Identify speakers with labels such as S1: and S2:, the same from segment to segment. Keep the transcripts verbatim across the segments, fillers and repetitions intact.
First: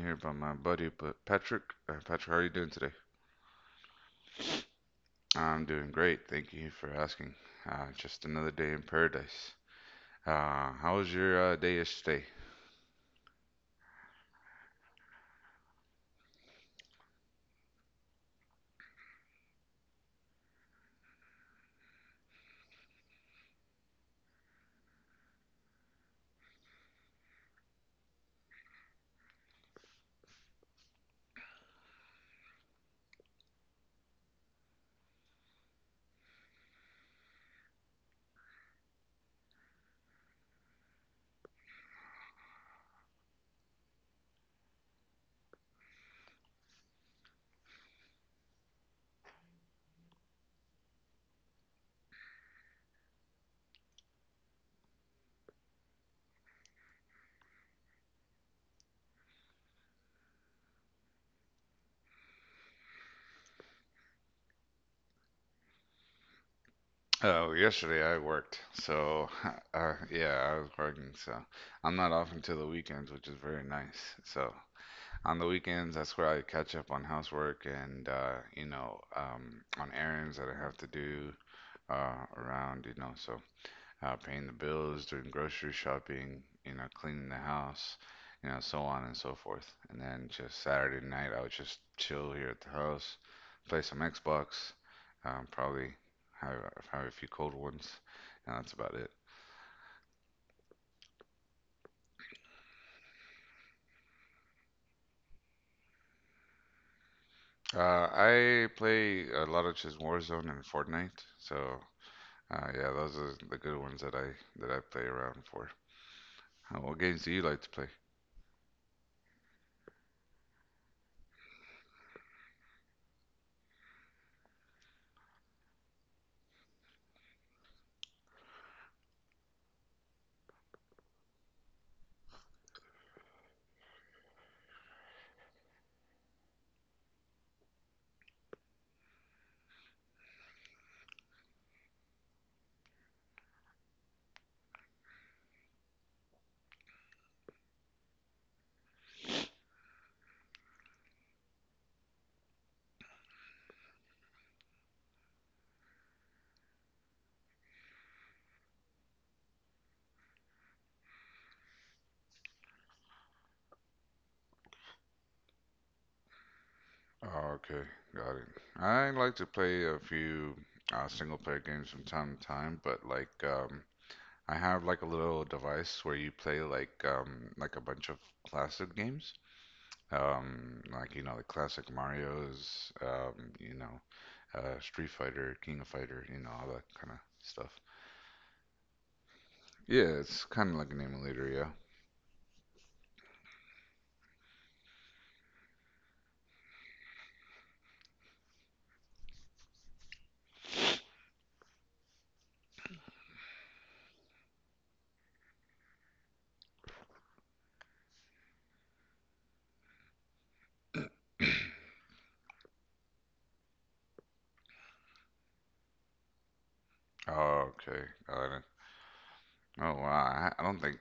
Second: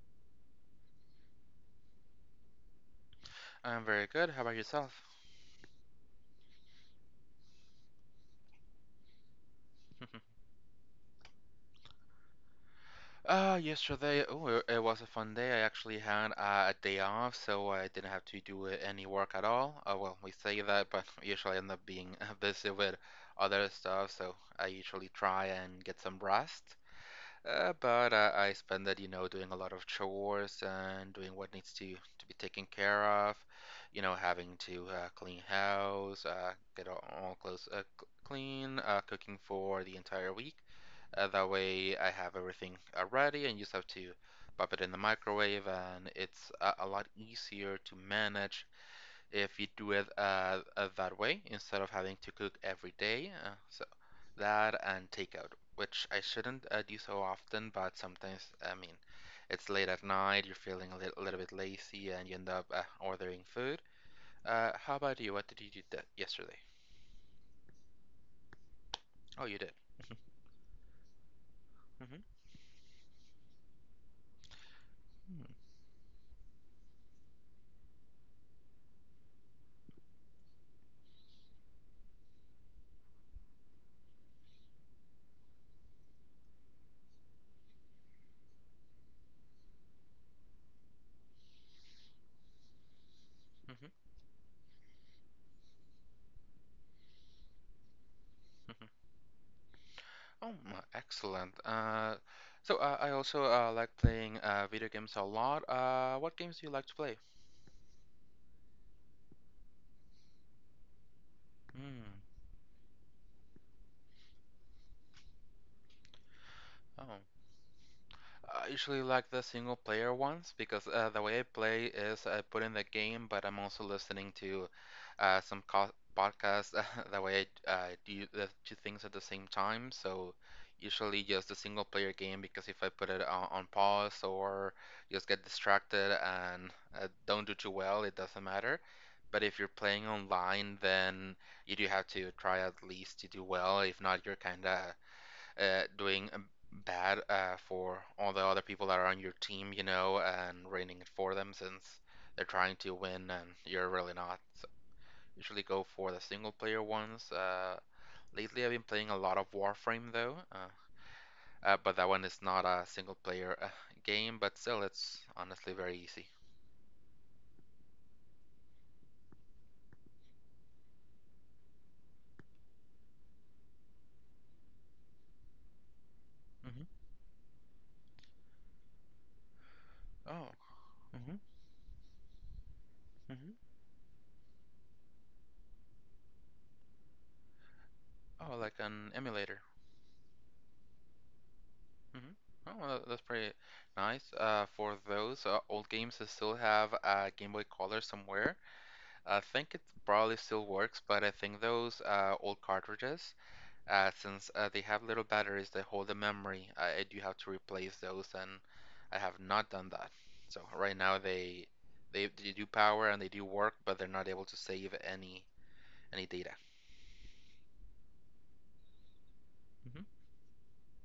S1: here by my buddy but Patrick. Uh, Patrick, how are you doing today?
S2: I'm very good. How about yourself?
S1: I'm doing great. Thank you for asking. Uh, just another day in paradise. Uh, how was your uh, day yesterday?
S2: Uh, yesterday, oh, it was a fun day. I actually had uh, a day off, so I didn't have to do uh, any work at all. Uh, well, we say that, but usually I end up being uh, busy with other stuff, so I usually try and get some rest. Uh, but uh, I spend it, you know, doing a lot of chores and doing what needs to to be taken care of, you know, having to uh, clean house, uh, get all, all clothes uh, c- clean, uh, cooking for the entire week. Uh, that way, I have everything uh, ready, and you just have to pop it in the microwave, and it's a, a lot easier to manage if you do it uh, uh, that way instead of having to cook every day. Uh, so that and takeout, which I shouldn't uh, do so often, but sometimes, I mean, it's late at night, you're feeling a little, little bit lazy, and you end up uh, ordering food. Uh, how about you? What did you do yesterday?
S1: Oh, yesterday I worked. So,
S2: Oh, you did.
S1: uh, yeah, I was working. So, I'm not
S2: Mm-hmm.
S1: off until the weekends, which is very nice. So, on
S2: Mm-hmm.
S1: the weekends, that's where I catch up on housework and, uh, you know, um, on errands that I have to do uh, around, you know. So, uh, paying the bills, doing grocery shopping, you know, cleaning the house, you know, so on and so forth. And then just Saturday night, I would just chill here at the house, play
S2: Mm-hmm.
S1: some Xbox, um, probably have, have a few cold ones, and that's about it.
S2: Oh, m- excellent. Uh, so uh, I also uh, like playing uh, video games a lot. Uh, what games do you like to play?
S1: Uh, I play a lot of just Warzone and Fortnite, so
S2: Hmm.
S1: uh, yeah, those are the good ones that I that I play around for. Uh, what
S2: Oh.
S1: games do you like to play?
S2: I usually like the single player ones because uh, the way I play is I put in the game, but I'm also listening to uh, some co podcasts. That way I uh, do the two things at the same time. So usually just the single player game because if I put it on, on pause or just get distracted and uh, don't do too well, it doesn't matter. But if you're playing online, then you do have to try at least to do well. If not, you're kind of uh, doing um, bad uh, for all the other people that are on your team, you know, and ruining it for them since they're trying to win and you're really not. So usually go for the single player ones. Uh, lately, I've been playing a lot of Warframe though, uh, uh, but that one is not a single player uh, game, but still, it's honestly very easy.
S1: Oh, okay, got it. I like to play a few uh, single player games from time to time, but like um, I have like a little device where you play
S2: Hmm.
S1: like um, like a bunch of classic games,
S2: Oh.
S1: um, like you know
S2: Hmm.
S1: the classic Mario's, um,
S2: Hmm.
S1: you know, uh, Street Fighter, King of Fighter, you know all that kind of stuff.
S2: Oh, like an emulator.
S1: Yeah, it's kind of like an emulator, yeah.
S2: Hmm. Oh, tha- that's pretty nice. Uh, for those uh, old games that still have a Game Boy Color somewhere, I think it probably still works, but I think those uh, old cartridges, uh, since uh, they have little batteries that hold the memory, I, I do have to replace those, and I have not done that. So right now they they, they do power and they do work, but they're not able to save any any data.
S1: Oh, okay, got it. Oh
S2: Hmm.
S1: wow, I, I don't think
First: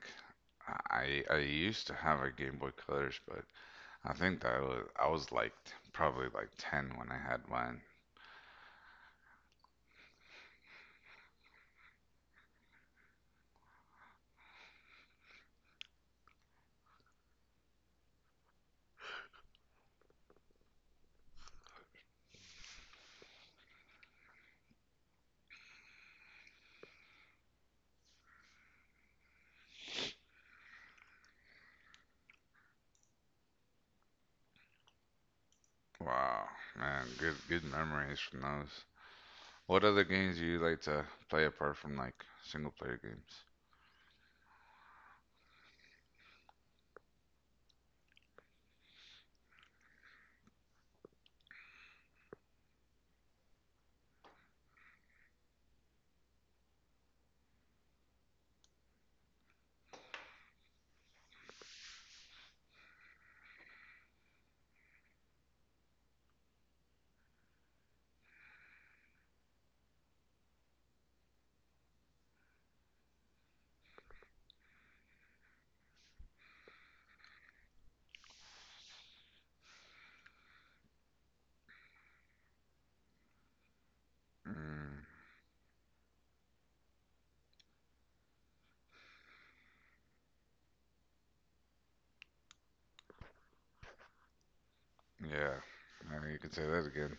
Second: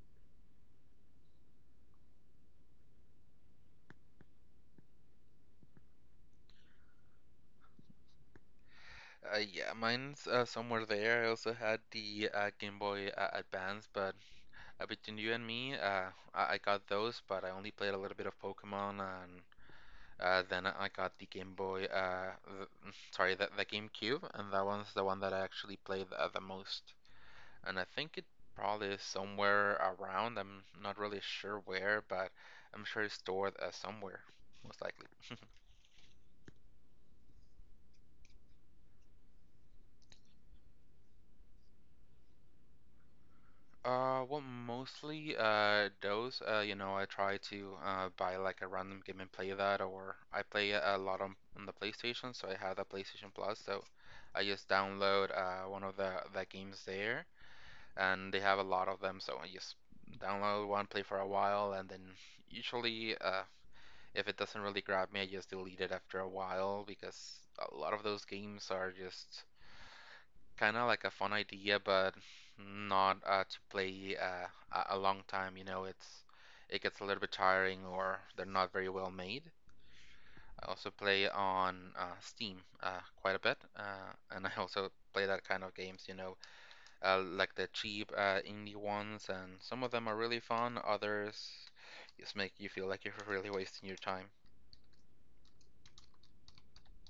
S1: I I used to have a Game Boy Colors, but I think that was I was like t- probably like ten when I had mine.
S2: Uh, yeah, mine's uh, somewhere there. I also had the uh, Game Boy uh, Advance, but uh, between you and me, uh, I-, I got those, but I only played a little bit of Pokemon. And Uh, then I got the Game Boy, uh, the, sorry, the, the GameCube, and that one's the one that I actually played the, the most. And I think it probably is somewhere around. I'm not really sure where, but I'm sure it's stored uh, somewhere, most likely.
S1: Wow, man, good good memories from those. What other games do you like to play apart from like single player games?
S2: Uh, well, mostly uh those. Uh, you know, I try to uh buy like a random game and play that, or I play a lot on, on the PlayStation, so I have the PlayStation Plus, so I just download uh one of the the games there, and they have a lot of them. So I just download one, play for a while, and then usually, uh, if it doesn't really grab me, I just delete it after a while because a lot of those games are just kind of like a fun idea, but not uh, to play uh, a- long time. You know, it's it gets a little bit tiring or they're not very well made. I also play on uh, Steam uh, quite a bit, uh, and I also
S1: Mm,
S2: play that kind of games. You know, uh, like the cheap uh, indie ones, and some of them are really fun. Others just make you feel like you're really wasting your time.
S1: yeah, yeah, you can say that again.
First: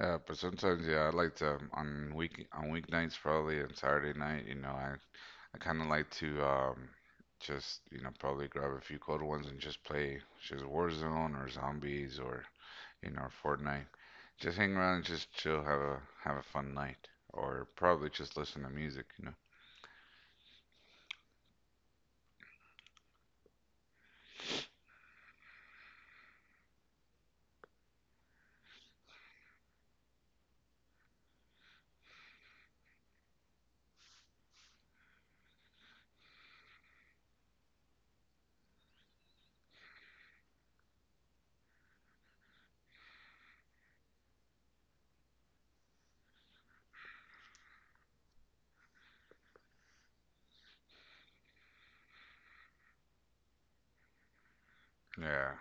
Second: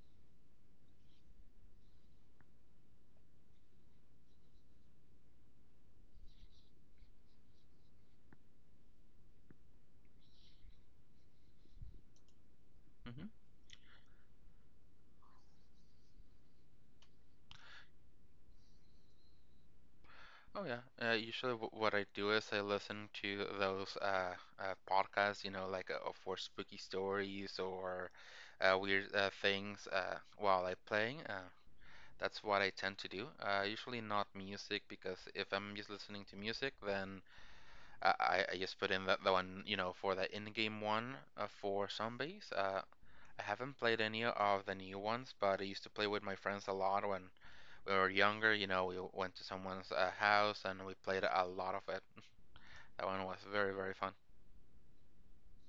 S1: Yeah, but sometimes yeah, I like to um, on week on weeknights probably and Saturday night. You know, I I kind of like to um just you know probably grab a few cold ones and just play just Warzone or Zombies or in
S2: Hmm.
S1: our Fortnite. Just hang around and just chill, have a have a fun night, or probably just listen to music. You know.
S2: Oh, yeah. Uh, usually, w what I do is I listen to those uh, uh, podcasts, you know, like uh, for spooky stories or uh, weird uh, things uh, while I'm playing. Uh, that's what I tend to do. Uh, usually not music because if I'm just listening to music, then I, I I just put in that the one, you know, for the in-game one uh, for zombies. Uh, I haven't played any of the new ones, but I used to play with my friends a lot when we were younger. You know, we went to someone's uh, house, and we played a lot of it. That one was very, very fun.
S1: Yeah,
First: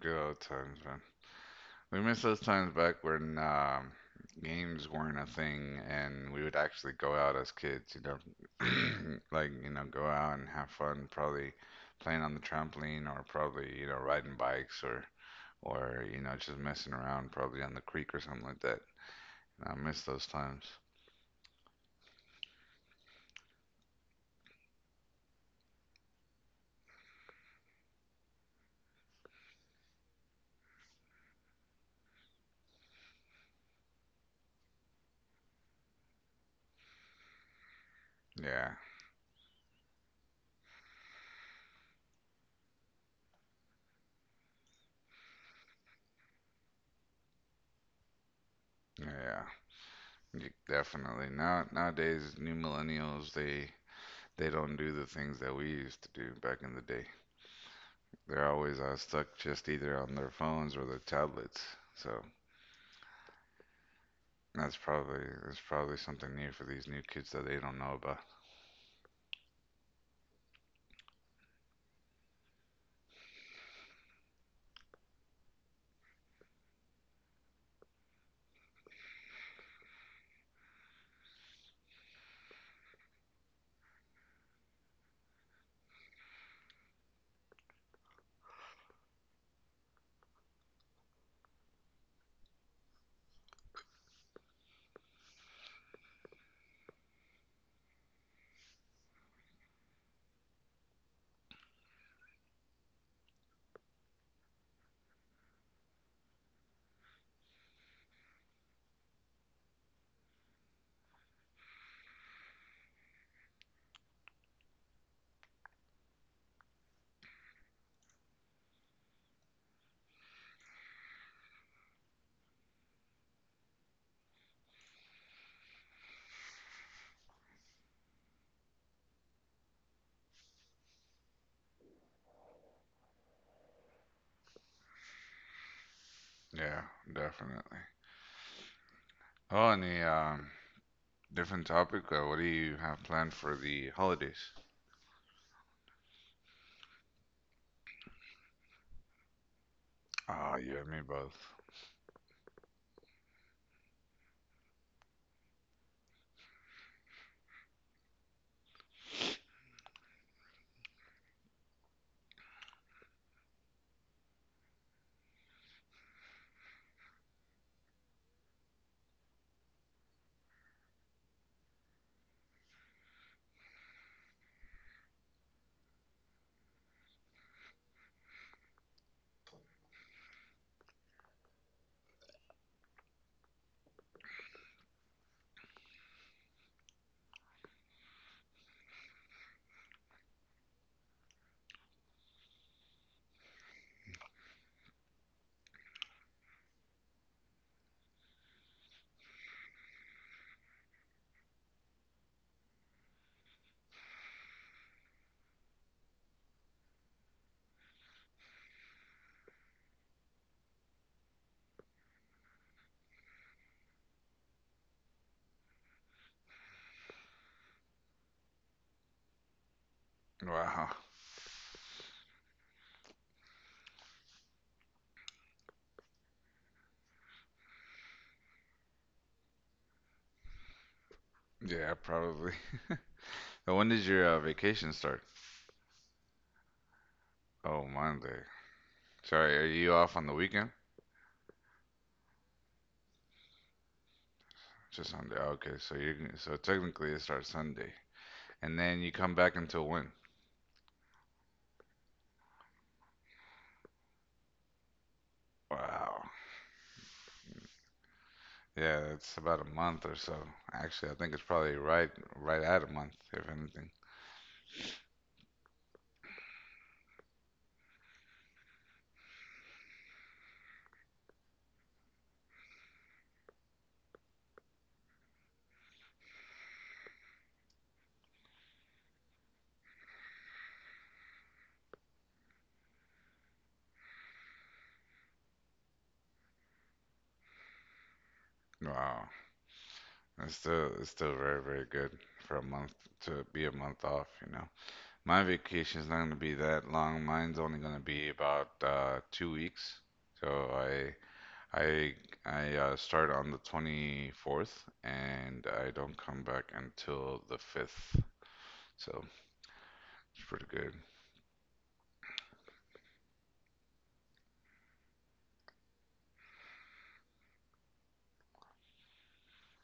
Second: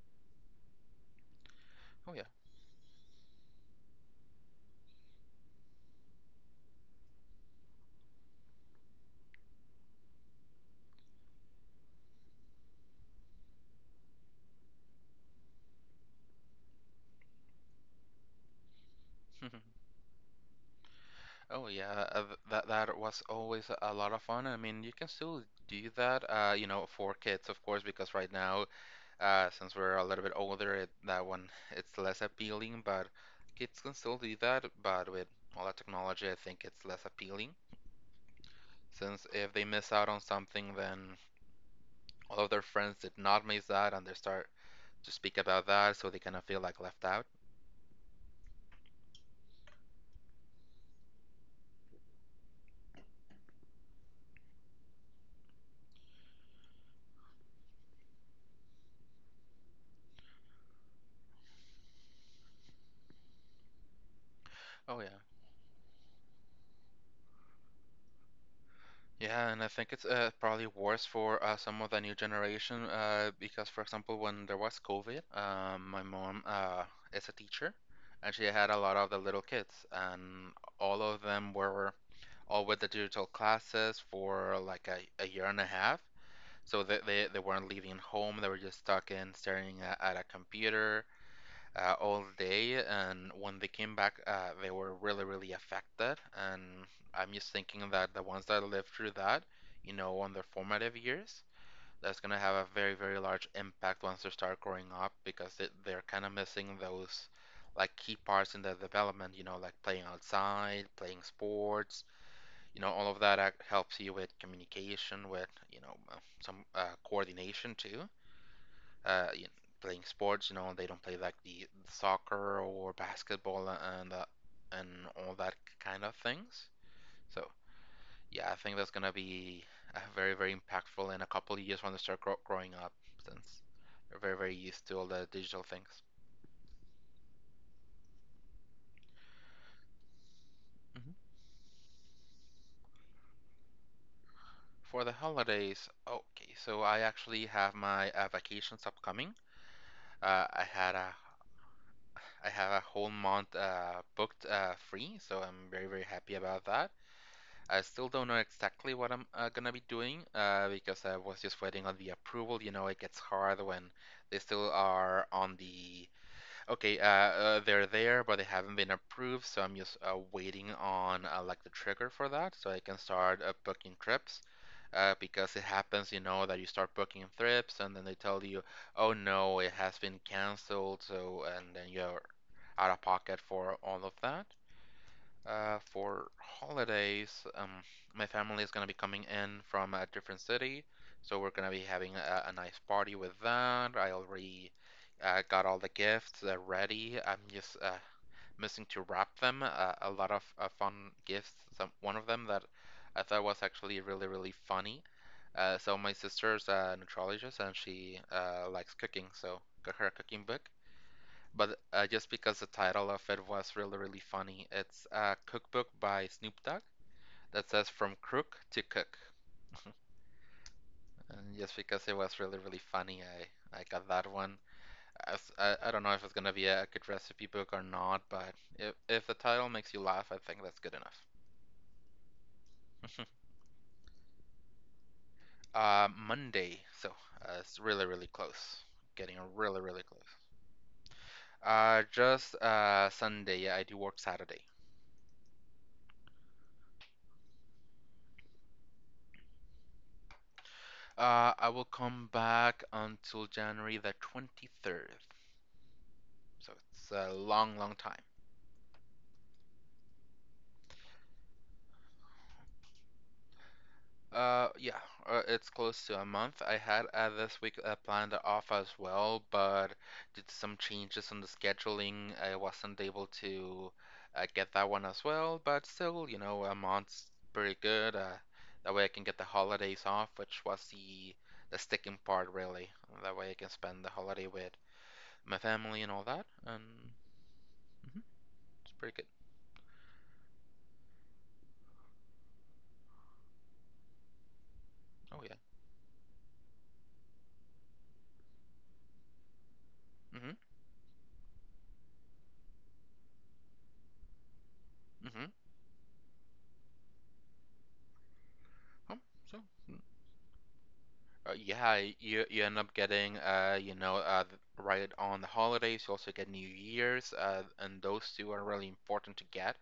S1: good old times, man. We
S2: Oh,
S1: miss
S2: yeah.
S1: those times back when um, games weren't a thing, and we would actually go out as kids. You know, like you know, go out and have fun. Probably playing on the trampoline, or probably you know riding bikes, or or you know just messing around, probably on the creek or something like that. I miss those times.
S2: Oh, yeah. uh, That, that was always a lot of fun. I mean, you can still do that, uh, you know, for kids, of course, because right now, uh, since we're a little bit older, it, that one it's less appealing, but kids can still do that, but with all that technology, I think it's less appealing.
S1: Yeah,
S2: Since if they miss out on something, then all of their friends did not miss that, and they start to speak about that, so they kind of feel like left out.
S1: yeah. Y- Definitely. Now nowadays, new millennials they they don't do the things that we used to do back in the day. They're always uh, stuck just either on their phones or their tablets. So that's
S2: Oh, yeah.
S1: probably that's probably something new for these new kids that they don't know about.
S2: Yeah. And I think it's uh, probably worse for uh, some of the new generation uh, because, for example, when there was COVID, um, my mom uh, is a teacher, and she had a lot of the little kids, and all of them were all with the digital classes for like a, a year and a half, so they, they, they weren't leaving home, they were just stuck in staring at, at a computer uh, all day. And when they came back, uh, they were really, really affected. And I'm just thinking that the ones that lived through that, you know, on their formative years, that's going to have a very, very large impact once they start growing up because they, they're kind of missing those like key parts in their development, you know, like playing outside, playing sports. You know, all of that helps you with communication, with, you know, uh, some uh, coordination too, uh, you know, playing sports. You know, they don't play like the the soccer or basketball, and uh, and all that kind of things. So yeah, I think that's gonna be uh, very, very impactful in a couple of years when they start grow- growing up, since they're very, very used to all the digital things.
S1: Yeah, definitely. Oh, and the um,
S2: Mhm.
S1: different topic. Uh, what do you have planned for the holidays?
S2: For the holidays, okay, so I actually have my uh, vacations upcoming. Uh,
S1: Ah,
S2: I
S1: you and
S2: had
S1: me
S2: a
S1: both.
S2: I have a whole month uh, booked uh, free, so I'm very, very happy about that. I still don't know exactly what I'm uh, gonna be doing uh, because I was just waiting on the approval. You know, it gets hard when they still are on the okay, uh, uh, they're there, but they haven't been approved. So I'm just uh, waiting on uh, like the trigger for that, so I can start uh, booking trips. Uh, because it happens, you know, that you start booking trips, and then they tell you, oh no, it has been canceled. So and then you're out of pocket for all of that. Uh, for holidays, um, my family is gonna be coming in from a different city, so we're gonna be having a, a nice party with that. I already uh, got all the gifts uh, ready. I'm just uh, missing to wrap them. Uh, a lot of uh, fun gifts. Some one of them that I thought was actually really, really funny. Uh, so my sister's a nutritionist, and she uh, likes cooking, so got her a cooking book, but uh, just because the title of it was really, really funny. It's a cookbook by Snoop Dogg that says "From Crook to Cook."
S1: Wow.
S2: And just because it was really, really funny, I, I got that one. I, I s- I- I don't know if it's going to be a good recipe book or not, but if, if the title makes you laugh, I think that's good enough.
S1: Yeah, probably. And When does your uh, vacation start?
S2: Uh, Monday, so uh, it's
S1: Oh,
S2: really, really
S1: Monday.
S2: close. Getting
S1: Sorry, are
S2: really,
S1: you
S2: really
S1: off on the
S2: close.
S1: weekend?
S2: Uh, just uh, Sunday, yeah, I do work Saturday.
S1: To Sunday. Okay, so you so technically it starts Sunday, and then you come back until when?
S2: Uh, I will come back until January the twenty-third.
S1: Wow.
S2: So it's a long, long time.
S1: Yeah, it's about a month or so. Actually, I think it's probably right right at a month, if anything.
S2: Uh, yeah, uh, it's close to a month. I had uh, this week uh, planned off as well, but due to some changes on the scheduling, I wasn't able to uh, get that one as well. But still, you know, a month's pretty good. Uh, that way I can get the holidays off, which was the the sticking part, really. That way I can spend the holiday with my family and all that, and mhm, it's pretty good.
S1: Wow. It's still it's still very very good for a month to be a month off. You know, my
S2: Oh yeah.
S1: vacation's not gonna be that long. Mine's only gonna be about uh, two weeks.
S2: Mhm.
S1: So I I I uh, start on the twenty-fourth
S2: Mhm.
S1: and I don't come back until the fifth.
S2: Um,
S1: So
S2: so, mm,
S1: it's pretty good.
S2: uh, yeah, you you end up getting uh you know uh right on the holidays. You also get New Year's uh and those two are really important to get.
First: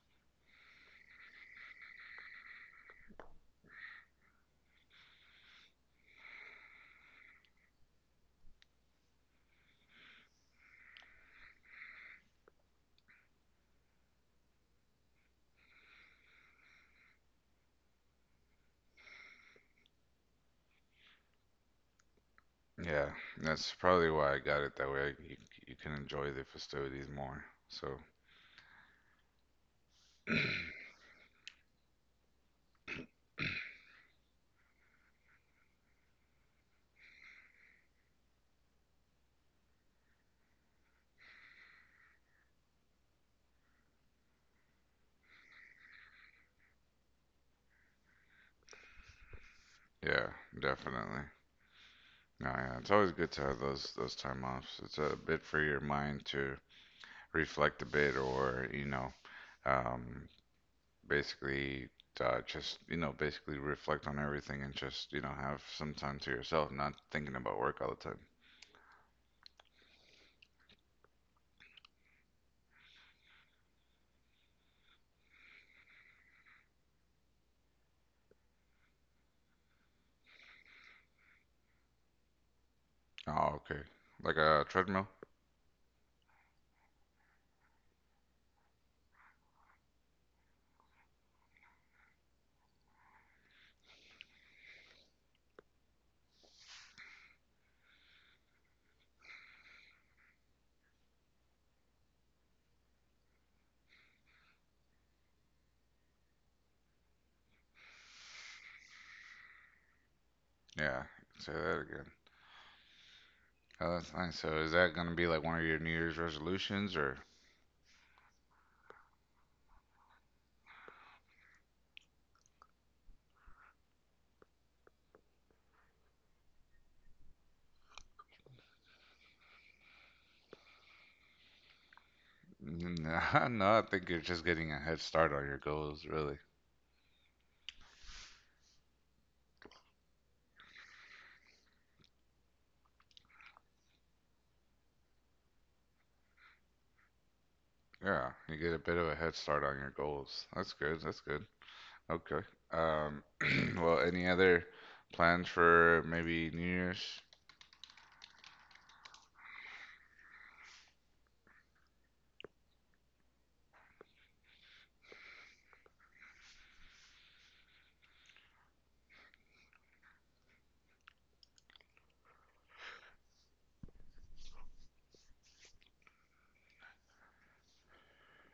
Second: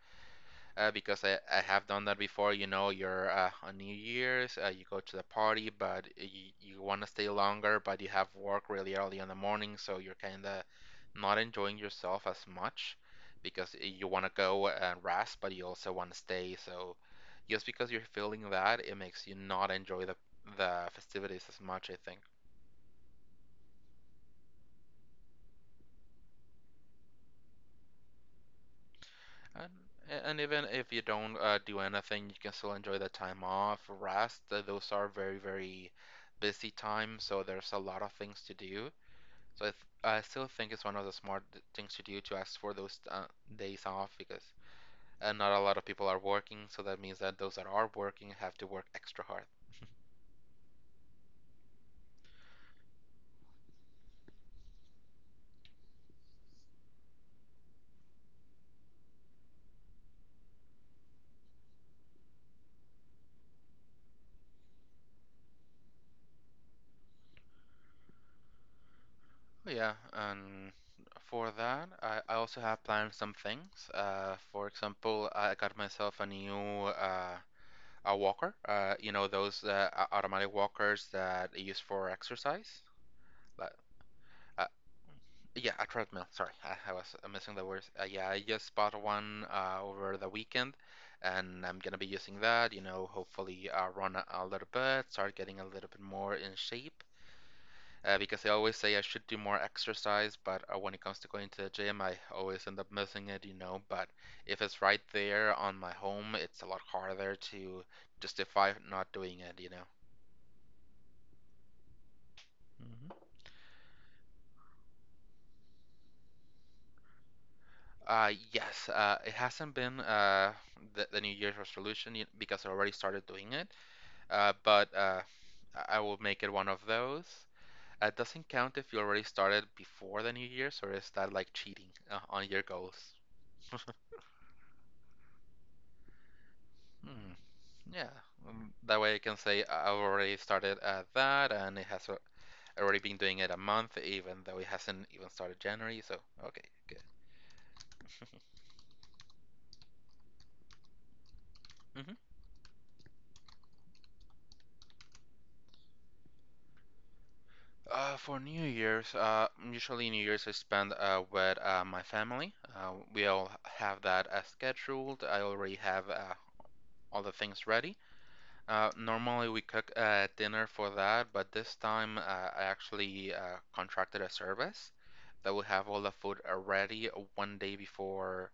S2: uh, Because I, I have done that before. You know, you're uh, on New Year's, uh, you go to the party, but you, you want to stay longer, but you have work really early in the morning, so you're kind of not enjoying yourself as much because you want to go and rest, but you also want to stay. So just because you're feeling that, it makes you not enjoy the the festivities as much, I think.
S1: Yeah, that's probably why I got it that way. You, you can enjoy the festivities more. So
S2: And, and even if you don't uh, do anything, you can still enjoy the time off, rest. Uh, Those are very, very busy times, so there's a lot of things to do. So I, th I still think it's one of the smart th- things to do to ask for those uh, days off because uh, not a lot of people are working, so that means that those that are working have to work extra hard.
S1: yeah, definitely. No, yeah, it's always good to have those those time offs. It's a bit for your mind to reflect a bit, or you know, um, basically uh, just you know basically reflect on everything and just you know have some time to yourself, not thinking about work all the time.
S2: Yeah, and for that, I, I also have planned some things. Uh, for example, I got myself a new uh, A walker, uh, you know those uh, automatic walkers that they use for exercise.
S1: Oh,
S2: Like,
S1: okay. Like a
S2: uh,
S1: treadmill?
S2: yeah, a treadmill. Sorry, I, I was uh, missing the words. Uh, yeah, I just bought one uh, over the weekend, and I'm gonna be using that. You know, hopefully, uh, run a, a little bit, start getting a little bit more in shape. Uh, because I always say I should do more exercise, but uh, when it comes to going to the gym, I always end up missing it. You know, but if it's right there on my home, it's a lot harder to justify not doing it. You know.
S1: Yeah, say that again.
S2: Hmm.
S1: Oh, that's nice. So is that going to be like one of your New Year's resolutions or
S2: Uh, yes, uh, it hasn't been uh, the, the New Year's resolution yet because I already started doing it, uh, but uh, I I will make it one of those. Uh, It doesn't count if you already started before the New Year's, or is that like cheating uh, on your goals?
S1: no? No, I think you're just getting a head start on your goals, really.
S2: Hmm. Yeah. Um, that way I can say I- I've already started uh, that, and it has al- already been doing it a month, even though it hasn't even started January. So, okay, good.
S1: Yeah, you get a bit of a head start on your goals. That's good. That's good. Okay. Um, well, any other plans for maybe New Year's?
S2: Uh, for New Year's, uh, usually New Year's I spend uh, with uh, my family. Uh, we all have that uh, scheduled. I already have uh, all the things ready. Uh, normally we cook uh, dinner for that, but this time uh, I actually uh, contracted a service that will have all the food uh, ready one day before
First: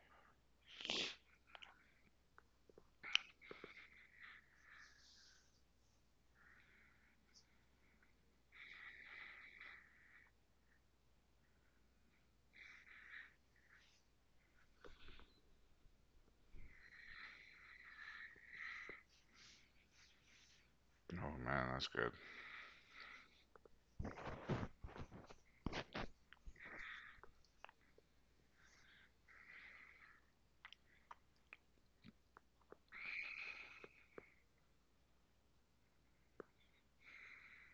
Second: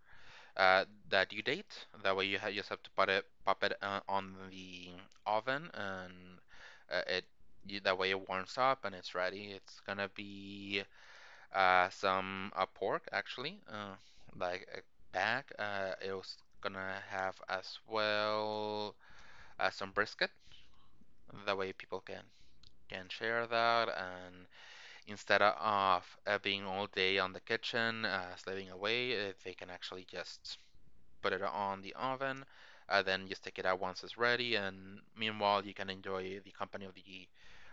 S2: uh, that you date. That way you ha you just have to put it pop it uh, on the oven and uh, it you, that way it warms up and it's ready. It's gonna be uh, some uh, pork actually, uh, like a back. Uh, it was gonna have as well uh, some brisket.
S1: Oh
S2: That
S1: man,
S2: way
S1: that's
S2: people
S1: good.
S2: can can share that and instead of uh, being all day on the kitchen uh, slaving away, uh, they can actually just put it on the oven, and then you stick it out once it's ready. And meanwhile, you can enjoy the company of the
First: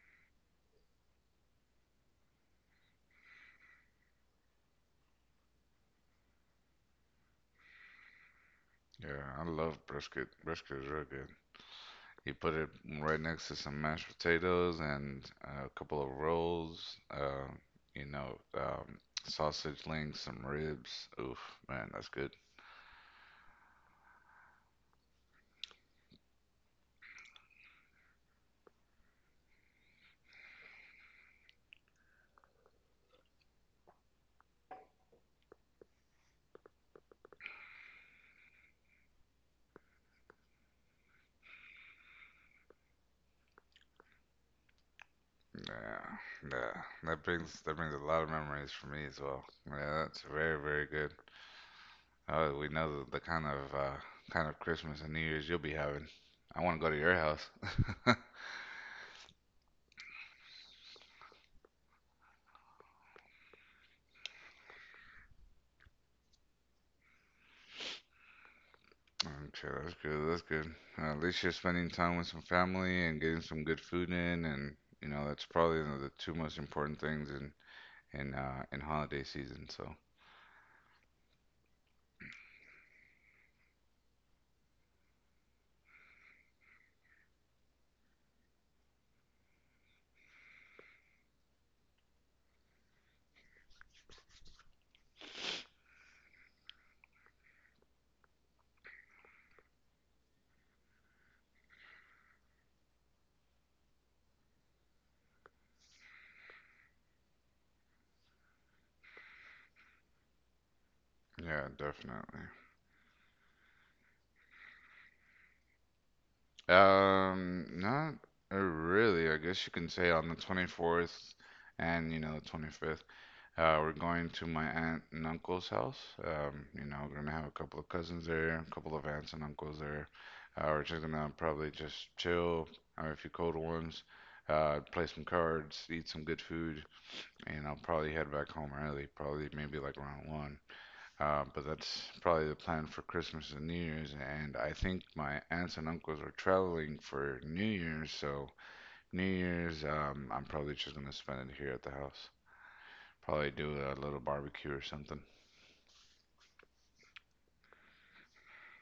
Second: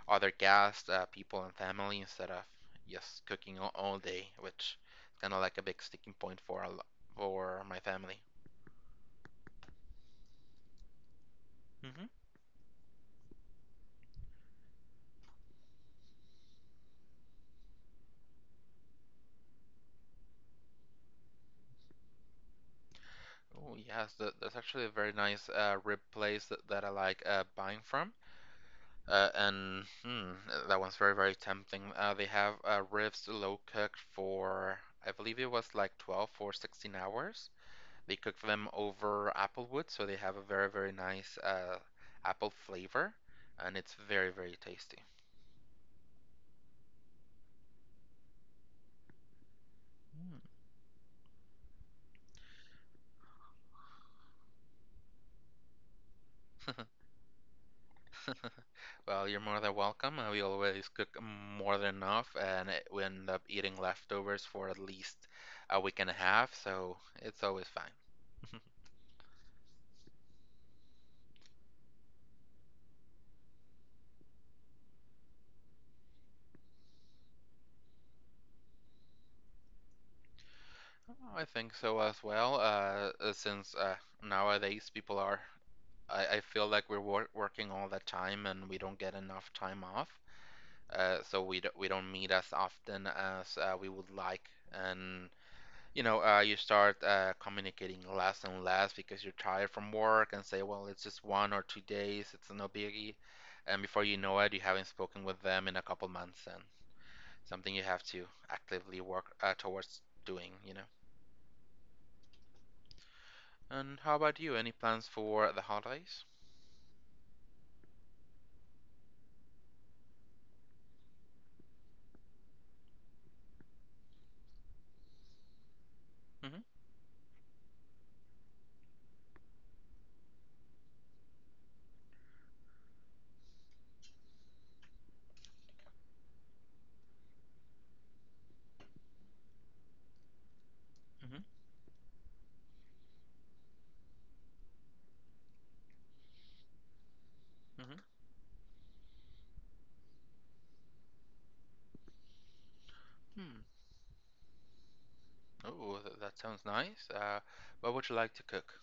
S2: other guests, uh, people, and family instead of just cooking all, all day, which is kind of like a big sticking point for a, for my family.
S1: Yeah, I love brisket. Brisket is real good.
S2: Mm-hmm.
S1: He put it right next to some mashed potatoes and a couple of rolls, uh, you know, um, sausage links, some ribs. Oof, man, that's good.
S2: Oh yes, th- that's actually a very nice uh, rib place that, that I like uh, buying from. Uh, and hmm, that one's very, very tempting. Uh, they have uh, ribs low cooked for, I believe it was like twelve or sixteen hours. They cook them over applewood, so they have a very, very nice uh, apple flavor, and it's very, very tasty.
S1: Yeah, yeah. That brings that brings a lot of memories for me as well. Yeah, that's
S2: Mm.
S1: very, very good. Oh, we know the, the kind of uh, kind of Christmas and New Year's you'll be having. I want to go to your house.
S2: Well, you're more than welcome. Uh, we always cook more than enough, and we end up eating leftovers for at least a week and a half, so it's always fine.
S1: Okay, that's good. That's good. Uh, at least you're spending time with some family and getting some good food in, and you know that's probably one of the two most important things in in uh, in holiday season. So
S2: Oh, I think so as well. Uh, uh, since uh, nowadays people are, I, I feel like we're wor working all the time and we don't get enough time off. Uh, so we don't we don't meet as often as uh, we would like, and you know uh, you start uh, communicating less and less because you're tired from work and say, well, it's just one or two days, it's no biggie, and before you know it, you haven't spoken with them in a couple months, and something you have to actively work uh, towards doing, you know.
S1: yeah, definitely.
S2: And how about you? Any plans for the holidays?
S1: Um, not uh, really. I guess you can say on the twenty-fourth and you know twenty-fifth. Uh, we're going to my aunt and uncle's house.
S2: Hmm.
S1: Um, you know, we're gonna have a couple of cousins there, a couple of aunts and uncles there. Uh, we're just gonna probably just chill, have a few cold ones, uh, play some cards, eat some good food, and I'll probably head back home early, probably maybe like around one.
S2: Hmm.
S1: Uh, but that's probably the plan for Christmas and New Year's. And I think my aunts and uncles are traveling for New
S2: Hmm.
S1: Year's, so New Year's, um, I'm probably just gonna spend it here at the house. Probably
S2: Hmm.
S1: do a little barbecue or something.
S2: Oh, th- that sounds nice. Uh, what would you like to cook?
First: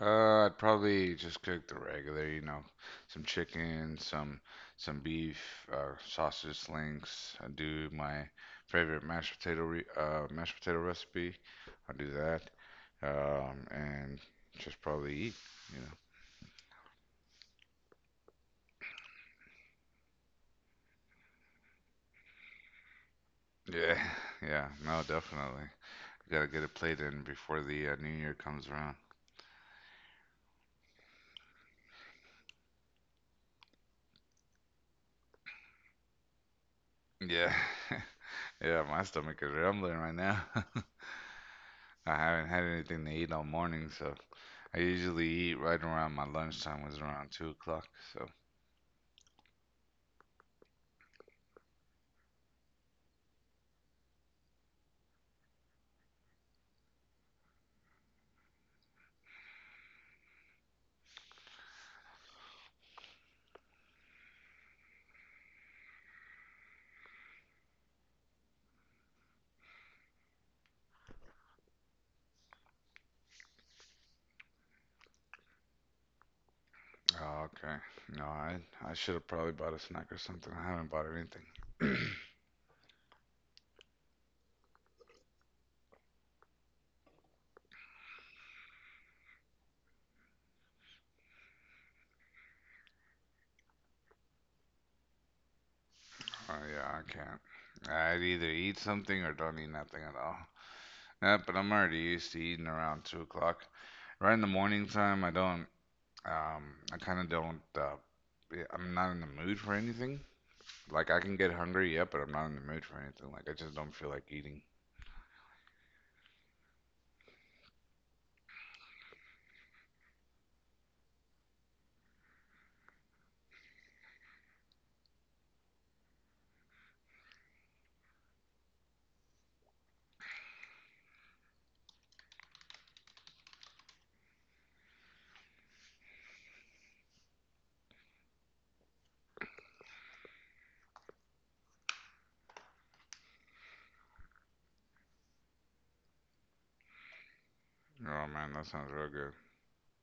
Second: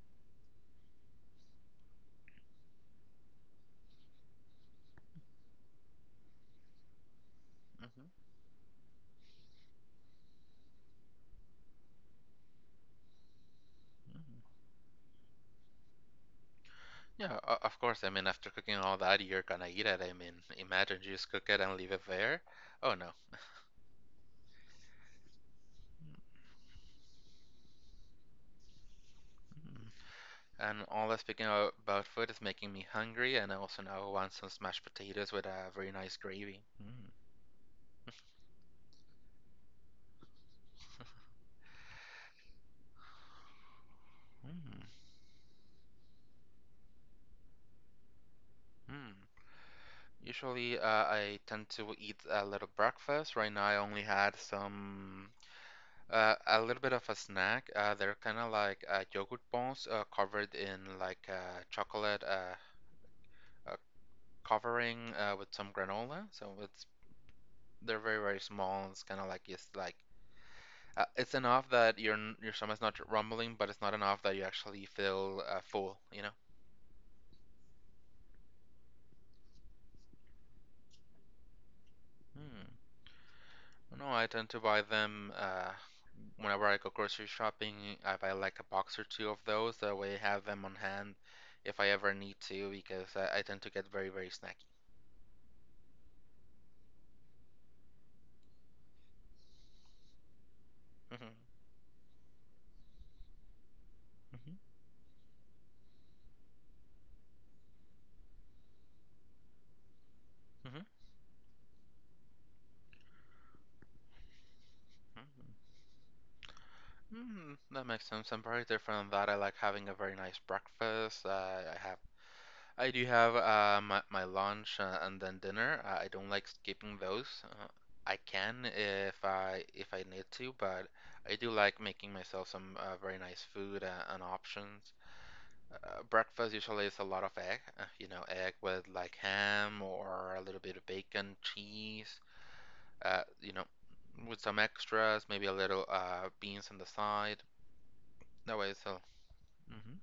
S1: Uh, I'd probably just cook the regular, you know, some chicken, some some beef, uh, sausage links. I do
S2: Hmm.
S1: my favorite mashed potato re uh, mashed potato recipe. I do that, um, and
S2: Hmm.
S1: just probably eat, you
S2: Yeah, o- of course. I mean, after cooking all that, you're gonna eat it. I mean, imagine you just cook it and leave it there. Oh no.
S1: know. Yeah, yeah, no, definitely. Gotta get a plate in before the uh, new year comes around.
S2: Mm. And all that speaking o- about food is making me hungry, and I also now want some smashed potatoes with a very nice gravy. Mm,
S1: Yeah, yeah, my stomach is rumbling right now. I haven't had anything to eat all morning, so I
S2: mm,
S1: usually eat right around my lunchtime was around two o'clock. So,
S2: mm. Usually, uh, I tend to eat a little breakfast. Right now, I only had some, uh, a little bit of a snack. Uh, they're kind of like uh, yogurt balls uh, covered in like uh, chocolate, uh, uh, covering uh, with some granola. So it's they're very very small. It's kind of like it's like uh, it's enough that your your stomach's not rumbling, but it's not enough that you actually feel uh, full. You know.
S1: oh, okay. No, I I should have probably bought a snack or something. I haven't bought anything.
S2: Hmm. No, I tend to buy them uh, whenever I go grocery shopping. I buy like a box or two of those. That way, I have them on hand if I ever need to, because I, I tend to get very very snacky.
S1: Oh yeah, I can't. I'd either eat something or don't eat nothing at all.
S2: Hmm.
S1: Yeah, but I'm already used to eating around two o'clock. Right in the morning time, I don't. Um, I kind of don't. Uh, yeah, I'm not in the mood for anything.
S2: Hmm. Hmm.
S1: Like I can get hungry, yeah, but I'm not in the mood for anything. Like I just don't feel like eating.
S2: Mm, that makes sense. I'm very different on that. I like having a very nice breakfast. Uh, I have I do have uh, my, my lunch uh, and then dinner. Uh, I don't like skipping those. Uh, I can if I if I need to, but I do like making myself some uh, very nice food uh, and options. Uh, breakfast usually is a lot of egg, uh, you know, egg with like ham or a little bit of bacon, cheese, uh, you know, with some extras, maybe a little uh, beans on the side.
S1: Oh man,
S2: That
S1: that
S2: way,
S1: sounds
S2: so.
S1: real good.
S2: Hmm.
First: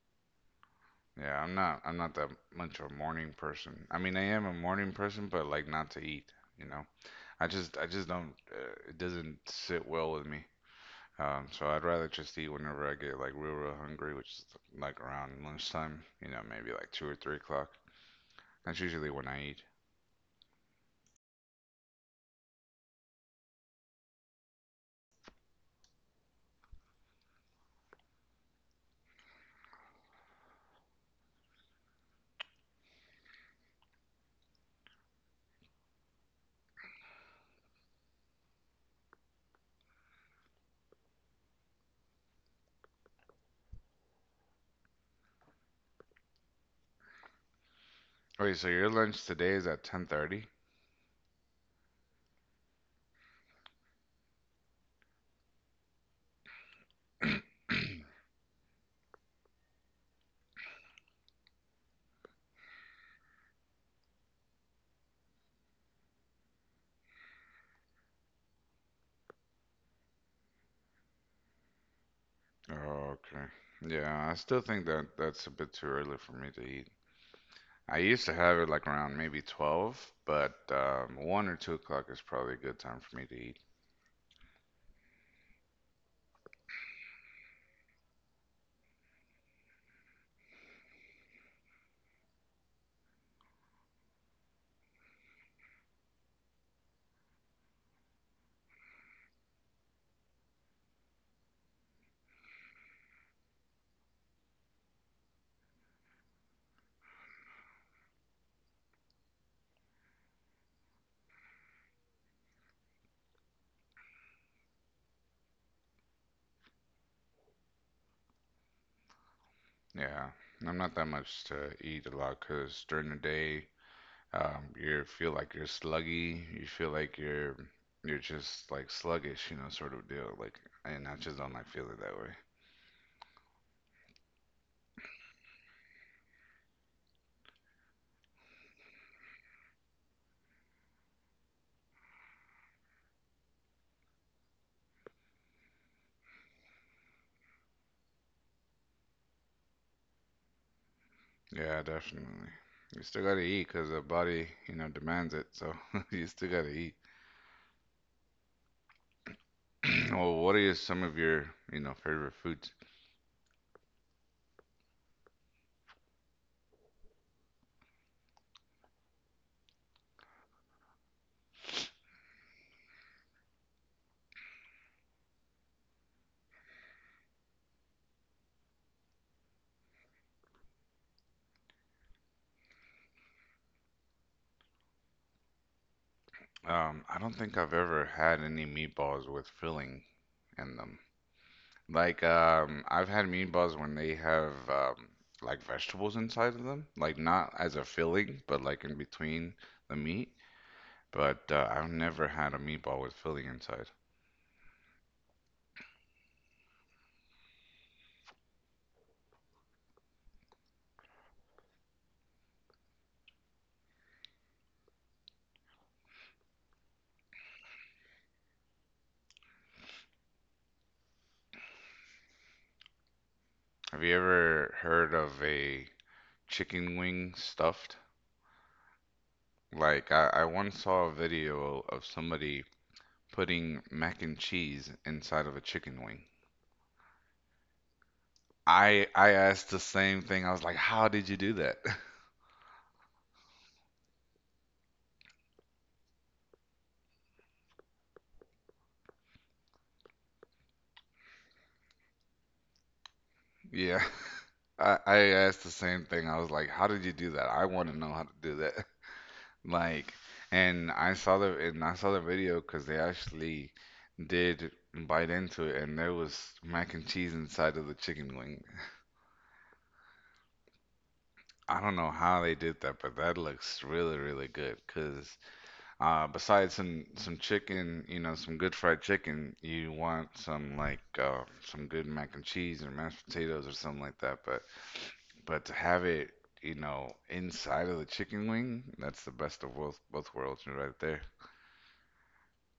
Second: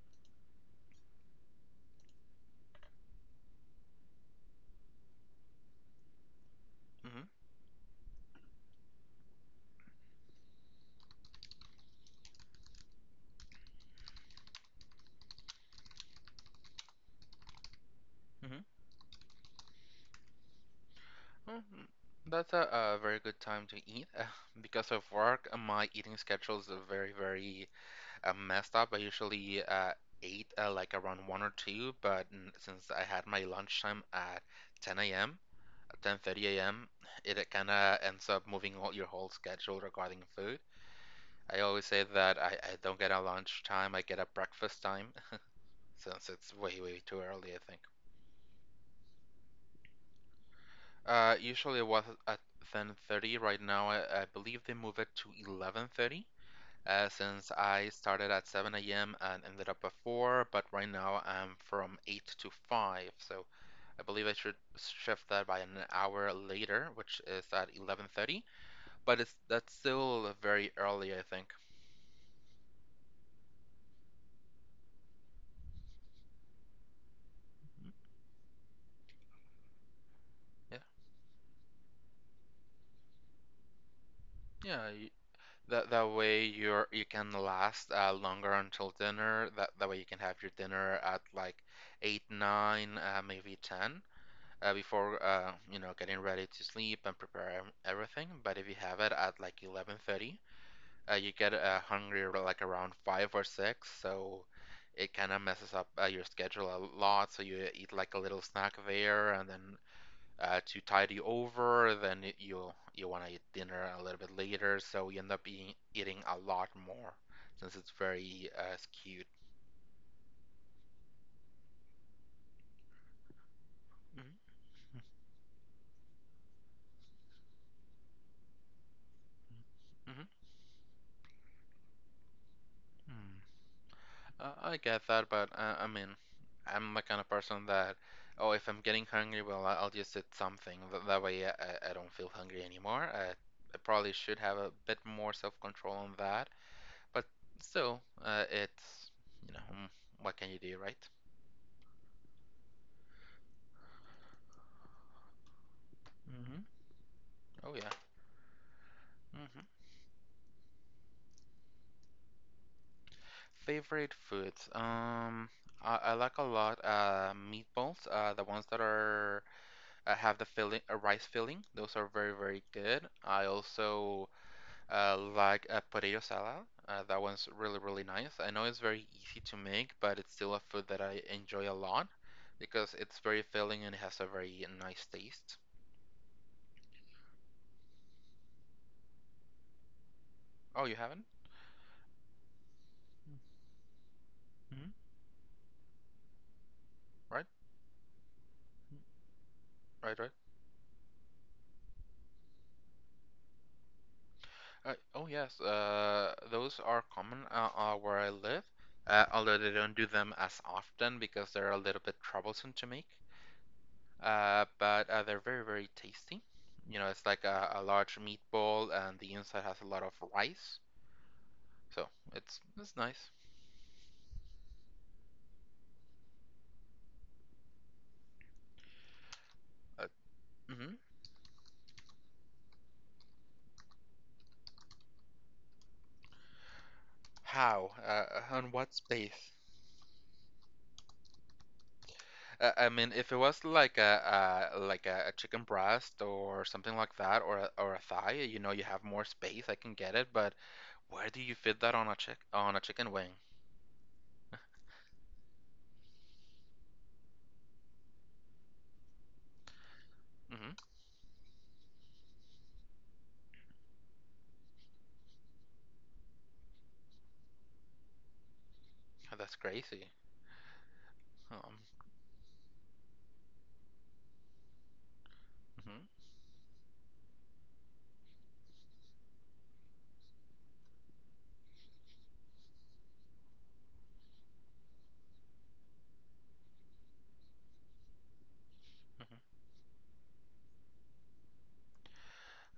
S1: Yeah, I'm not I'm not that much of a morning person. I mean, I am a morning person, but like not to eat, you know.
S2: Hmm.
S1: I just I just don't. Uh, it doesn't sit well with me. Um, so I'd rather just eat whenever I get like real real hungry, which is like around lunchtime, you know, maybe like two or three o'clock.
S2: Hmm.
S1: That's usually when I eat.
S2: Well, mm, that's a, a very good time to eat. Uh, because of work, uh, my eating schedules are very, very uh, messed up. I usually uh, ate uh, like around one or two, but mm, since I had my lunchtime at ten a m, ten thirty a m, it kind of ends up moving all your whole schedule regarding food. I always say that I, I don't get a lunch time, I get a breakfast time, since it's way, way too early, I think.
S1: Wait, so your lunch today is at ten thirty?
S2: Uh, usually it was at ten thirty. Right now, I, I believe they move it to eleven thirty. Uh, since I started at seven a m and ended up at four, but right now I'm from eight to five. So I believe I should shift that by an hour later, which is at eleven thirty. But it's that's still very early, I think.
S1: Oh, okay. Yeah, I still think that that's a bit too early for me to eat.
S2: Mm.
S1: I used to have it like around maybe twelve, but
S2: Yeah,
S1: um, one or two o'clock is probably a good time for me to eat.
S2: yeah. That that way you're you can last uh, longer until dinner. That that way you can have your dinner at like eight, nine, uh, maybe ten, uh, before uh, you know getting ready to sleep and prepare ev- everything. But if you have it at like eleven thirty, uh, you get uh, hungry ar- like around five or six, so it kind of messes up uh, your schedule a lot. So you eat like a little snack there, and then uh, too tidy over, then it- you you want to eat dinner a little bit later, so you end up eating, eating a lot more since it's very uh, skewed.
S1: Yeah, I'm not that much to eat a lot because during the day, um,
S2: Mm-hmm.
S1: you feel like you're sluggy. You feel like you're you're just like sluggish, you know, sort of
S2: Mm-hmm.
S1: deal. Like, and I just don't like feeling that way.
S2: Mm. Uh, I get that, but uh, I mean, I'm the kind of person that, oh, if I'm getting hungry, well, I- will just eat something. Th- that way, I, I don't feel hungry anymore. I, I probably should have a bit more self-control on that, but still, uh, it's, you know, mm, what can you do, right?
S1: Yeah, definitely. You still gotta eat because the body, you know, demands it. So you still
S2: Mm-hmm.
S1: gotta eat.
S2: Oh yeah. Mm-hmm.
S1: Well, what are your, some of your you know, favorite foods?
S2: Favorite foods. Um, I, I like a lot uh meatballs. Uh, the ones that are uh, have the filling, a rice filling. Those are very, very good. I also uh like a potato salad. Uh, that one's really, really nice. I know it's very easy to make, but it's still a food that I enjoy a lot because it's very filling and it has a very nice taste.
S1: Um, I don't think I've ever had any meatballs with filling in
S2: Oh, you
S1: them.
S2: haven't?
S1: Like, um, I've had meatballs when they have
S2: Mhm.
S1: um, like vegetables inside of them, like
S2: Right,
S1: not as a filling, but like in between the
S2: right, right.
S1: meat. But uh, I've never had a meatball with filling inside.
S2: Uh, oh yes, uh, those are common uh, uh, where I live, uh, although they don't do them as often because they're a little bit troublesome to make. Uh, but uh, They're very, very tasty. You know, it's like a, a large meatball, and the inside has a lot of rice, so it's it's nice.
S1: Have you ever heard of a chicken wing stuffed?
S2: Uh,
S1: Like, I, I once
S2: mhm.
S1: saw a video of somebody putting mac and cheese inside of a chicken wing.
S2: How? Uh, on what
S1: I I
S2: space?
S1: asked the same thing. I was like, "How did you do that?"
S2: Uh, I mean, if it was like a, a like a, a chicken breast or something like that, or a, or a thigh, you know, you have more space. I can get it, but where do you fit that on a chick on a chicken wing?
S1: Yeah. I I asked the same thing. I was like, "How did you do that? I want to know how to do that." Like,
S2: hmm
S1: and I saw the and I saw the video because they actually did bite into it, and there was mac and cheese inside of the chicken wing.
S2: That's crazy. Um,
S1: I don't know how they did that, but that looks really, really good. Cause
S2: mhm,
S1: Uh, besides some some chicken, you know, some good fried chicken, you want some like uh, some good mac and cheese or mashed potatoes or something like that. But but to have it, you know, inside of the chicken wing, that's the
S2: mhm.
S1: best of both both worlds right there.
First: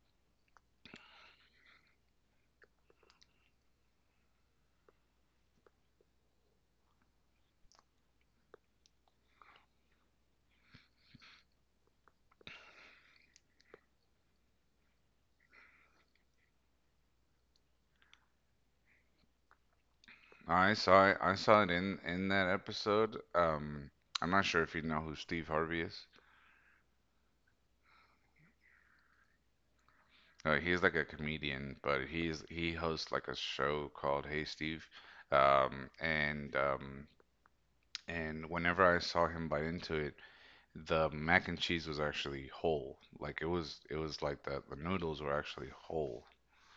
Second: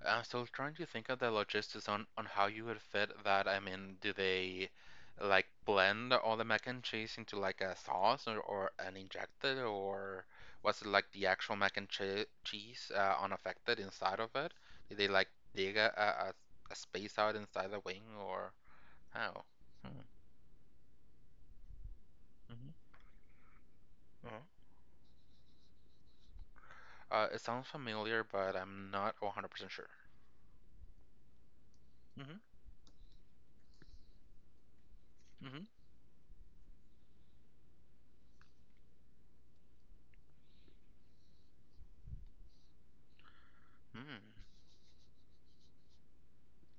S2: I'm still trying to think of the logistics on, on how you would fit that. I mean, do they like blend all the mac and cheese into like a sauce, or, or an injected, or was it like the actual mac and che cheese uh, unaffected inside of it? Did they like dig a, a, a space out inside the wing, or how? Hmm.
S1: I saw it. I saw it in in that
S2: hmm
S1: episode. Um, I'm
S2: Mhm.
S1: not sure if you know who Steve Harvey is.
S2: Uh, it sounds familiar, but I'm not one hundred percent sure.
S1: Uh, he's like a comedian, but
S2: hmm
S1: he's he hosts like a show called Hey Steve,
S2: hmm
S1: um, and um, and whenever I saw him bite into it, the mac and cheese was actually whole. Like it was it
S2: Hmm.
S1: was like that the noodles were actually whole.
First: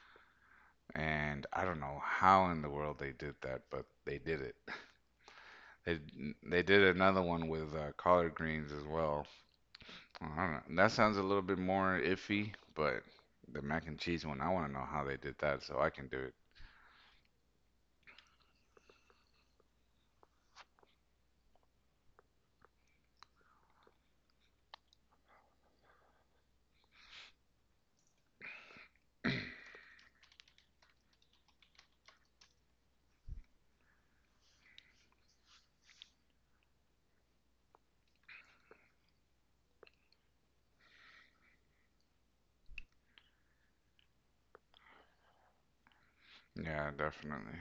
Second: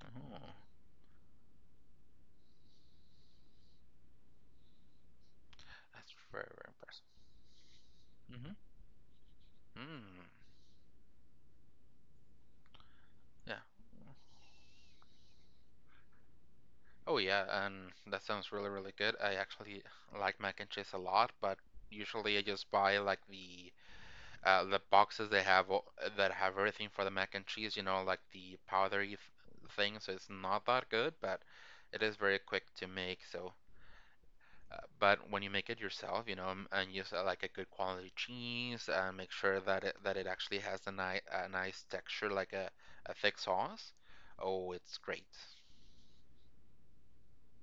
S2: Oh,
S1: And I don't know how in the world they did that, but they did it. They
S2: that's very,
S1: they
S2: very
S1: did
S2: impressive.
S1: another one with uh, collard greens as well.
S2: hmm Hmm.
S1: I don't know. That sounds a little bit more iffy, but the
S2: Yeah.
S1: mac and cheese one, I want to know how they did that so I can do it.
S2: Oh yeah, and that sounds really really good. I actually like mac and cheese a lot, but usually I just buy like the uh, the boxes they have o- that have everything for the mac and cheese. You know, like the powdery th thing. So it's not that good, but it is very quick to make. So, uh, but when you make it yourself, you know, m- and use uh, like a good quality cheese, and make sure that it that it actually has a nice a nice texture, like a a thick sauce. Oh, it's great.
S1: Yeah, definitely.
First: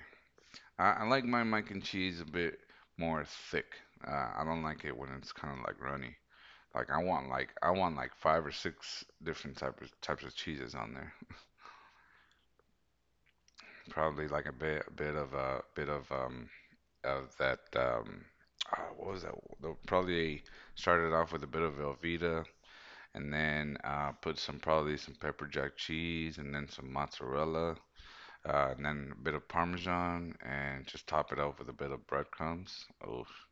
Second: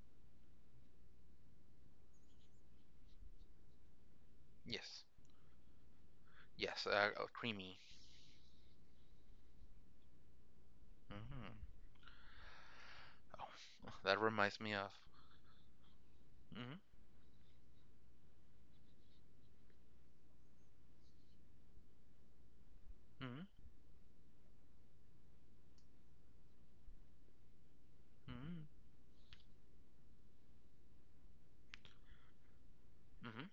S1: I, I like my mac and cheese a bit more thick. Uh, I don't like it
S2: Yes.
S1: when it's kind of like runny.
S2: Yes,
S1: Like I
S2: uh, oh,
S1: want like I
S2: creamy.
S1: want like five or six different types of types of cheeses on there.
S2: hmm Oh, that
S1: Probably like a
S2: reminds me
S1: bit
S2: of.
S1: a bit of a bit of um
S2: Mm-hmm.
S1: of that um uh, what was that? They'll Probably started off with a bit of Velveeta and
S2: Mm-hmm.
S1: then uh, put some probably some pepper jack cheese and then some mozzarella
S2: Mm-hmm.
S1: uh, and then a bit of parmesan and just top it off with a bit of breadcrumbs. Oh
S2: Mm-hmm.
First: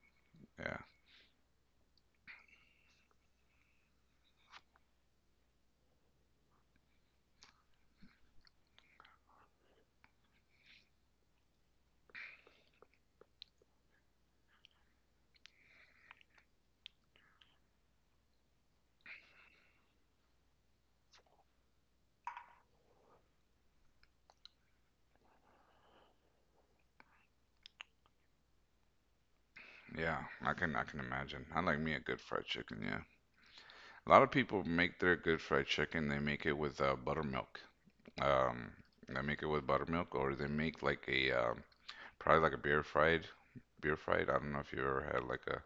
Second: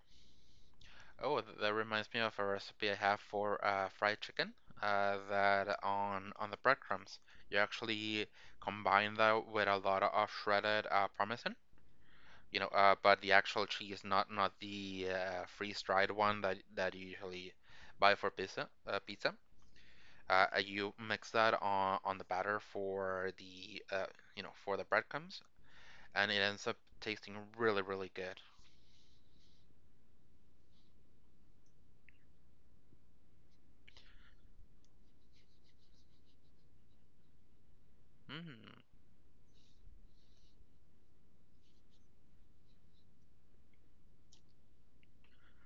S1: yeah,
S2: Oh, th- that reminds me of a recipe I have for uh, fried chicken. Uh, that on on the breadcrumbs, you actually combine that with a lot of shredded uh, parmesan. You know, uh, but the actual cheese, not not the uh, freeze-dried one that that you usually buy for pizza. Uh, pizza. Uh, you mix that on on the batter for the uh, you know for the breadcrumbs, and it ends up tasting really, really good.
S1: yeah. I can I can imagine. I like me a good fried chicken. Yeah. A lot of people make their good fried chicken. They make it with uh, buttermilk. Um,
S2: Mm-hmm.
S1: they make it with buttermilk, or they make like a um, probably like a beer fried. Beer fried. I don't know if you ever had like a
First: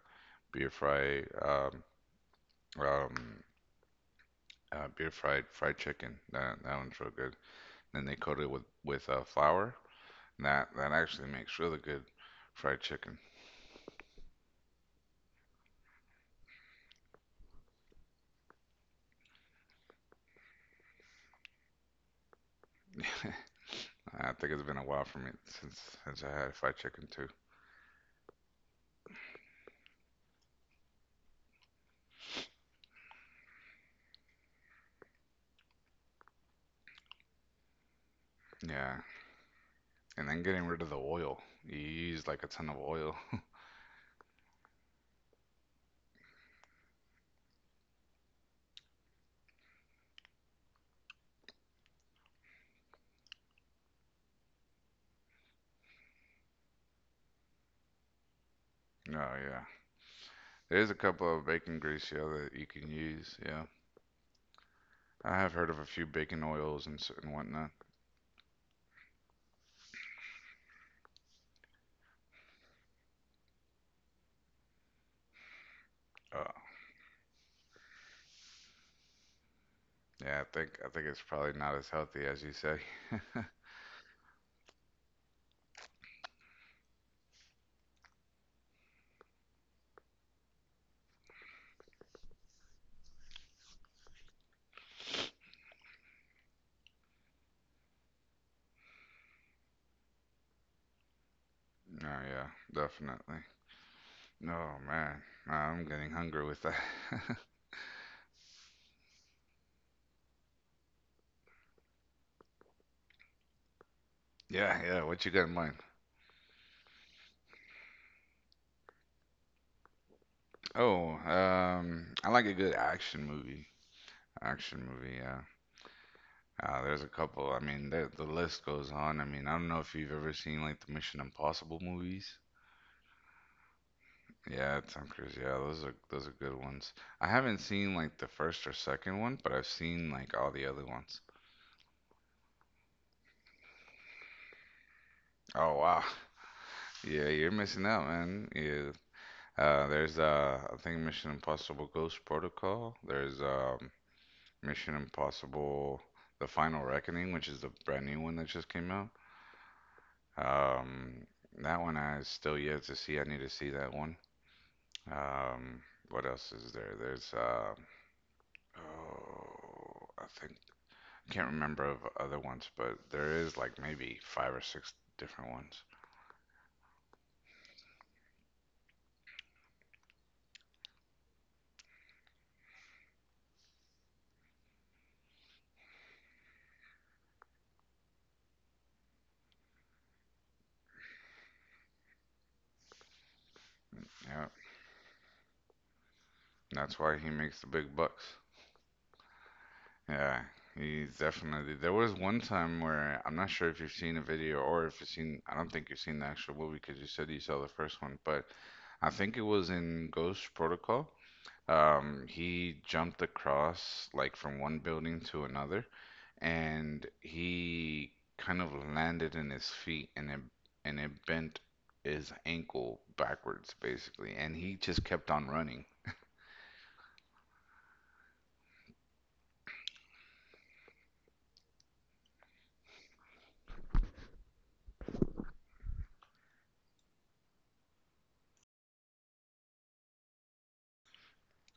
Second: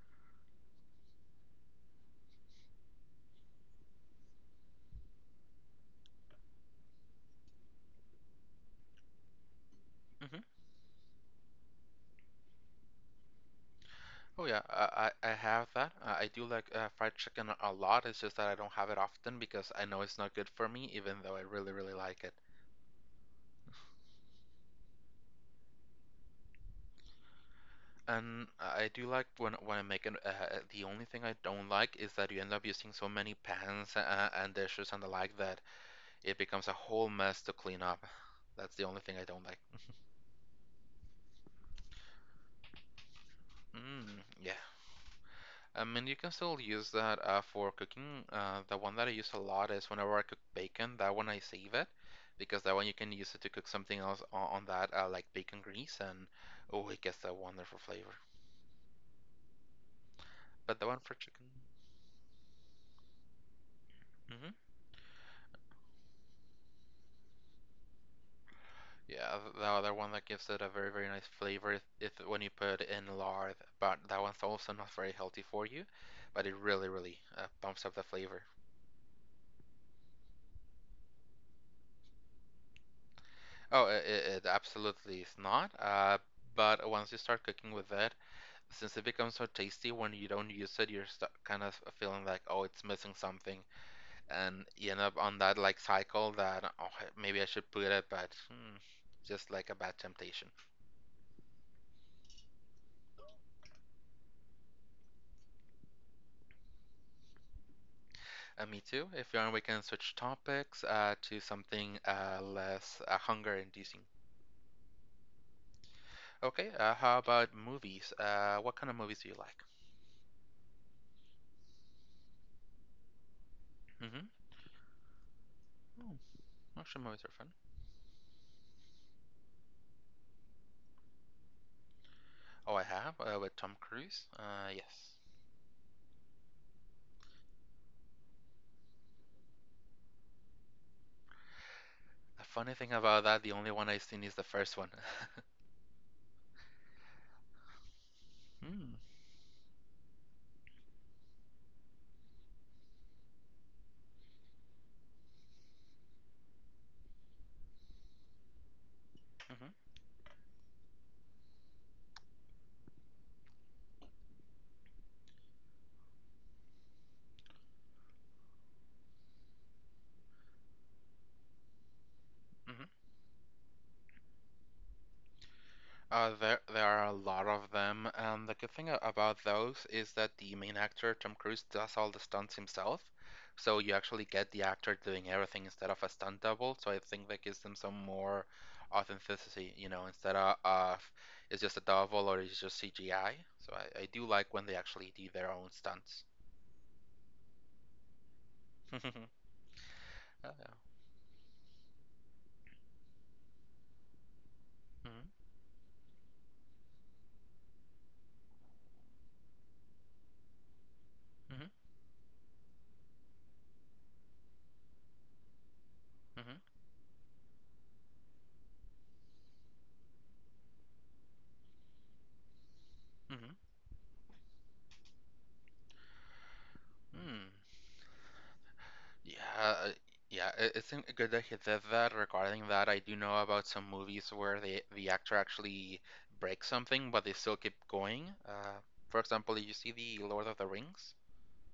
S1: beer fried um, um, uh, beer fried fried chicken. That that one's real good. Then they coat it with with uh, flour.
S2: hmm
S1: And that that actually makes really good fried chicken.
S2: Oh yeah, I, I I have that. Uh, I do like uh, fried chicken a lot. It's just that I don't have it often because I know it's not good for me, even though I really, really like it.
S1: I think it's been a while for me since since I had fried chicken too.
S2: And I do like when when I make it. Uh, the only thing I don't like is that you end up using so many pans uh, and dishes and the like that it becomes a whole mess to clean up. That's the
S1: Yeah,
S2: only thing I don't like.
S1: and then getting rid of the oil. You use like a ton of oil.
S2: Mm, yeah. I mean, you can still use that uh, for cooking. Uh, the one that I use a lot is whenever I cook bacon, that one I save it because that one you can use it to cook something else on, on that, uh, like bacon grease, and oh, it gets that wonderful flavor.
S1: Oh yeah.
S2: But the
S1: There's a
S2: one for
S1: couple
S2: chicken,
S1: of bacon grease, yeah, that you can use, yeah.
S2: hmm
S1: I have heard of a few bacon oils and s- and whatnot.
S2: yeah, th- the other one that gives it a very, very nice flavor is if when you put it in lard, but that one's also not very healthy for you, but
S1: Oh,
S2: it really, really uh, bumps up the flavor.
S1: yeah, I think I think it's probably not as healthy as you say.
S2: Oh, it, it it absolutely is not. Uh, but once you start cooking with it, since it becomes so tasty when you don't use it, you're st- kind of feeling like, oh, it's missing something, and you end up on that like cycle that oh, maybe I should put it, but hmm, just like a bad temptation.
S1: Oh yeah, definitely. Oh man, nah, I'm getting hungry with that.
S2: Uh, me too. If you want, we can switch topics uh, to something uh, less uh, hunger-inducing.
S1: Yeah, yeah, what you got in mind?
S2: Okay. Uh, how about movies? Uh, what kind of movies do you like?
S1: Oh, um, I like a good action movie.
S2: Mm-hmm.
S1: Action movie, yeah.
S2: Oh,
S1: Uh, there's
S2: action
S1: a
S2: movies are
S1: couple.
S2: fun.
S1: I mean, the the list goes on. I mean, I don't know if you've ever seen like the Mission Impossible movies.
S2: Oh, I have uh, with Tom Cruise. Uh,
S1: Yeah, Tom
S2: yes.
S1: Cruise. Yeah, those are those are good ones. I haven't seen like the first or second one, but I've seen like all the other ones.
S2: The funny thing about that, the only one I've seen is the first one.
S1: Oh wow. Yeah, you're missing out, man.
S2: Mm. hmm
S1: Yeah.
S2: Mm-hmm.
S1: Uh, there's uh, I think Mission Impossible Ghost Protocol. There's um, Mission Impossible: The Final Reckoning, which is the brand new one that just came out. Um, that one I still yet to see. I need to see that one. Um, what else is there? There's uh, oh, I think Can't remember of other ones,
S2: Mhm.
S1: but there is like maybe five or six different ones.
S2: Uh, there there are a lot of them, and the good thing a- about those is that the main actor, Tom Cruise, does all the stunts himself. So you actually get the actor doing everything instead of a stunt double. So I think that gives them some more authenticity, you know, instead of, of it's just a double or it's just C G I. So I, I do
S1: Yeah,
S2: like when they actually do their own stunts.
S1: that's why he makes the big bucks. Yeah,
S2: Oh, yeah.
S1: he definitely. There was one time where I'm not sure if you've seen a video or if you've
S2: Mhm,
S1: seen. I don't think you've seen the actual movie because you said you saw the first one, but I think it was in Ghost Protocol.
S2: mhm,
S1: Um, he jumped across like from one building to another,
S2: mhm,
S1: and he kind of landed in his feet, and it and it bent his ankle
S2: mhm,
S1: backwards, basically. And he just kept on running.
S2: mhm. Hmm. Yeah, uh, yeah, i- it's in- good that he did that. Regarding that, I do know about some movies where the the actor actually breaks something, but they still keep going. Uh, for example, you see the Lord of the Rings.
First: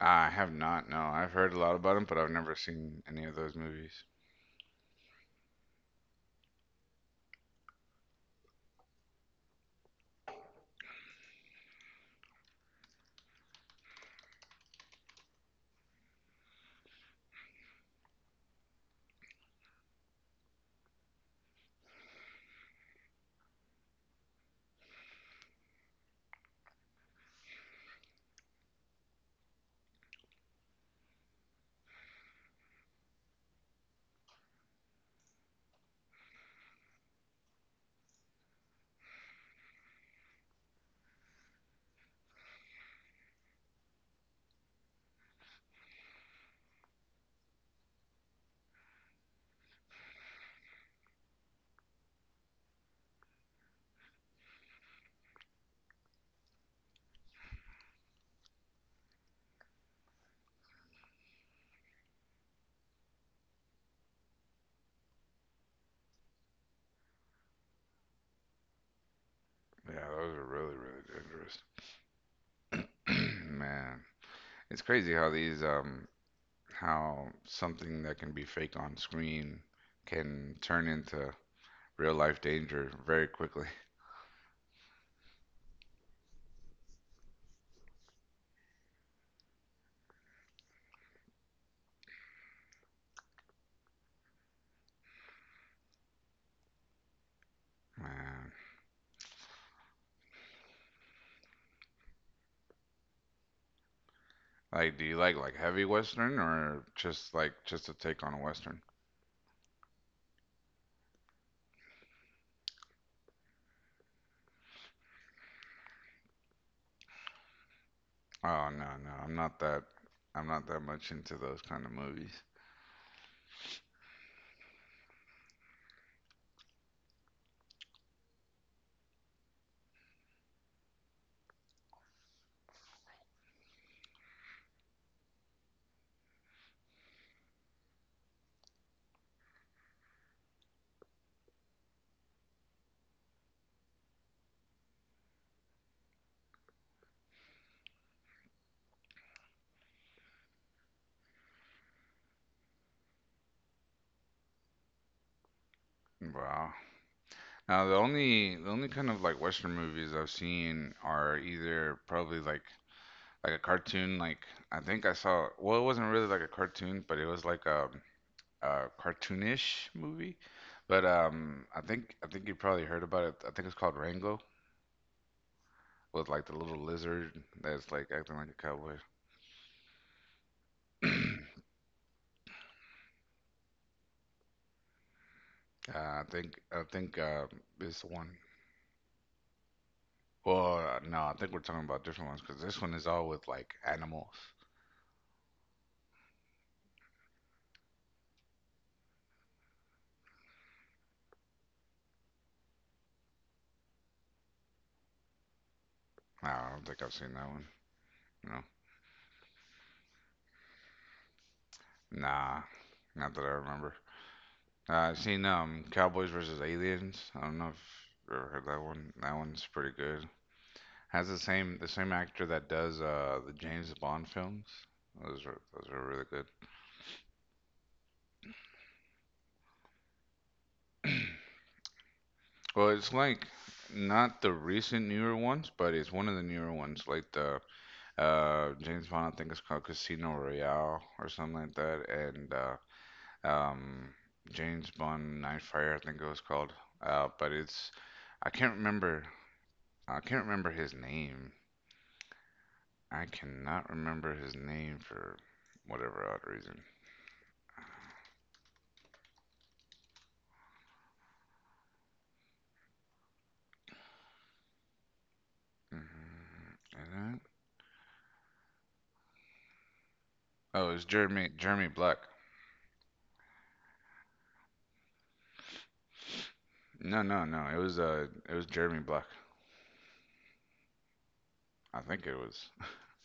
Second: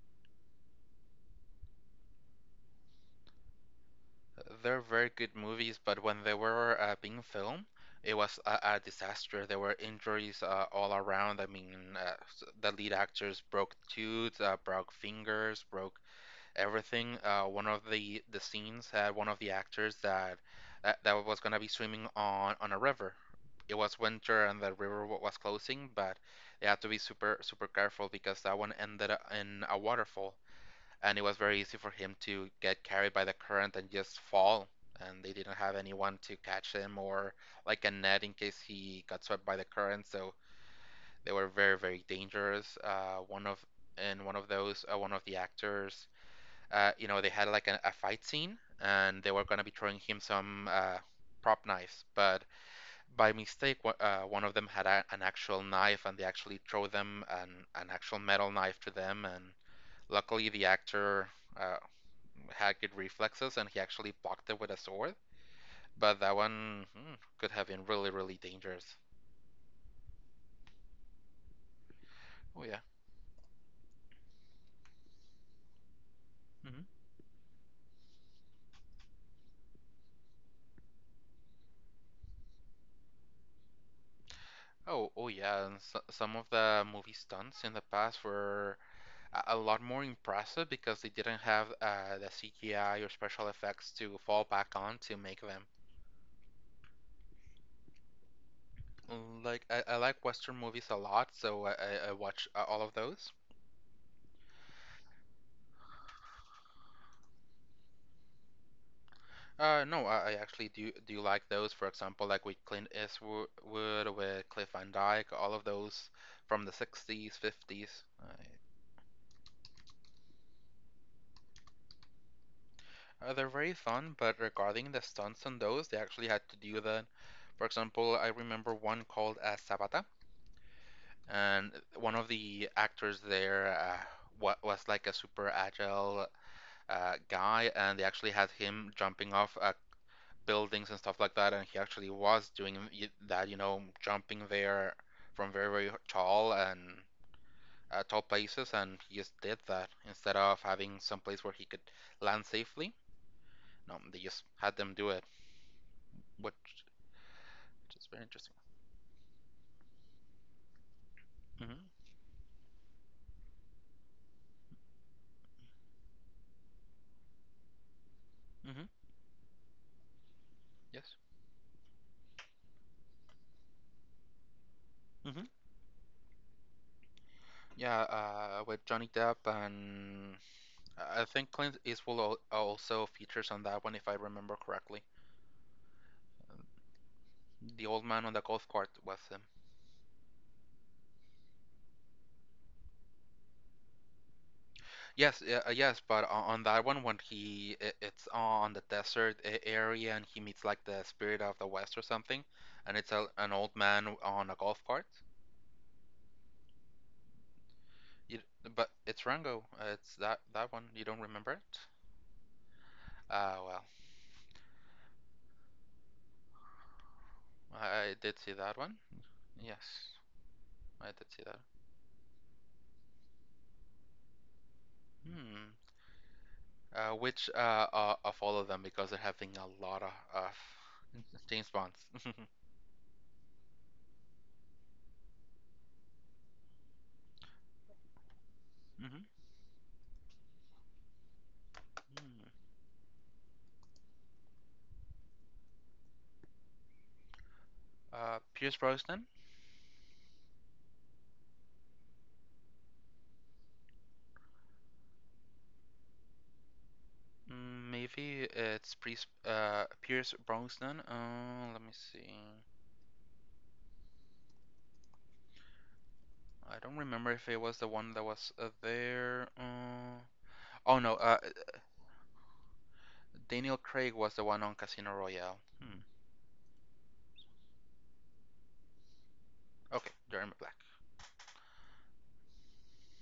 S1: I have not, no. I've heard a lot about him, but I've never seen any of those movies.
S2: Uh, They're very good movies, but when they were uh, being filmed, it was a, a disaster. There were injuries uh, all around. I mean, uh, s- the lead actors broke tooth, uh, broke fingers, broke everything. Uh, one of the the scenes had one of the actors that that, that was gonna be swimming on on a river. It was winter and the river wa- was closing, but they had to be super super careful because that one ended up in a waterfall, and it was very easy for him to get carried by the current and just fall. And they didn't have anyone to catch him or like a net in case he got swept by the current. So they were very very dangerous. Uh, one of and one of those uh, one of the actors uh, you know, they had like a, a fight scene and they were going to be throwing him some uh, prop knives. But by mistake, uh, one of them had a, an actual knife and they actually throw them an, an actual metal knife to them. And luckily, the actor uh, had good reflexes and he actually blocked it with a sword. But that one hmm, could have been really, really dangerous.
S1: Yeah, those are really, really
S2: Oh, yeah.
S1: dangerous. Man, it's crazy how these um
S2: Mm-hmm.
S1: how something that can be fake on screen can turn into real life danger very quickly.
S2: Oh, oh yeah, and so, some of the movie stunts in the past were a a lot more impressive because they didn't have uh, the C G I or special effects to fall back on to make them.
S1: Man.
S2: Mm, like I, I like Western movies a lot, so I, I watch uh, all of those.
S1: Like, do you like like heavy Western or just like just a take on a Western?
S2: Uh, no, I, I actually do do like those. For example, like with Clint Eastwood, with Cliff Van Dyke, all of those from the sixties, fifties.
S1: Oh no, no, I'm not that. I'm not that much into those kind of movies.
S2: Uh, they're very fun, but regarding the stunts on those, they actually had to do the. For example, I remember one called uh, Sabata, and one of the actors there uh, was like a super agile uh, guy, and they actually had him jumping off uh, buildings and stuff like that, and he actually was doing that, you know, jumping there from very very tall and uh, tall places, and he just did that instead of having some place where he could land safely. No, they just had them do it,
S1: Wow.
S2: which
S1: Now the
S2: is very interesting.
S1: only the only kind of like Western movies I've seen are
S2: hmm
S1: either probably like like a cartoon. Like I think I saw. Well, it wasn't really like a cartoon, but it was like a,
S2: hmm
S1: a cartoonish movie. But
S2: Yes.
S1: um, I think I think you probably heard about it. I think it's called Rango.
S2: hmm
S1: With like the little lizard that's
S2: Yeah,
S1: like acting like
S2: uh,
S1: a
S2: with
S1: cowboy.
S2: Johnny Depp and
S1: uh,
S2: I I think Clint Eastwood al- also features on that one, if I remember correctly.
S1: I think I think uh,
S2: The
S1: this
S2: old man on the
S1: one.
S2: golf cart was him.
S1: Well, uh, no, I think we're talking about different ones because this one is all with like animals.
S2: Yes, yeah, uh, yes, but o- on that one, when he i- it's on the desert a- area and he meets like the spirit of the west or something, and it's a, an old man on a golf cart.
S1: No, I don't think I've seen that one.
S2: You,
S1: No,
S2: but it's Rango. Uh, It's that that one. You don't remember it?
S1: nah, not that I
S2: Ah, well,
S1: remember. Uh, I've seen um Cowboys versus Aliens. I don't know if
S2: I I did
S1: you ever
S2: see
S1: heard
S2: that
S1: that
S2: one.
S1: one. That one's pretty
S2: Yes,
S1: good.
S2: I
S1: Has
S2: did
S1: the
S2: see that.
S1: same the same actor that does uh the James Bond films. Those are
S2: Hmm.
S1: those are really good.
S2: Uh, which uh, uh, of all of them because they're having a lot of uh, James Bonds.
S1: Well, it's like not the recent newer ones, but it's one of the newer ones, like the uh James
S2: Mhm.
S1: Bond, I think it's called Casino Royale or something like that, and uh um James Bond Nightfire, I think it was called. Uh, but it's
S2: Uh,
S1: I can't
S2: Pierce
S1: remember
S2: Brosnan.
S1: I can't remember his name. I cannot remember his name for whatever odd reason.
S2: Mm, maybe it's Pierce, uh, Pierce Brosnan. Uh, let me see. I
S1: Mhm.
S2: don't
S1: Is
S2: remember
S1: that-
S2: if it was the one that was uh, there. Uh,
S1: Oh, it
S2: oh
S1: was
S2: no, uh,
S1: Jeremy Jeremy Black.
S2: Daniel Craig was the one on Casino Royale. Hmm.
S1: No, no, no. It was uh it was Jeremy Black.
S2: Okay, Jeremy Black.
S1: I think it was.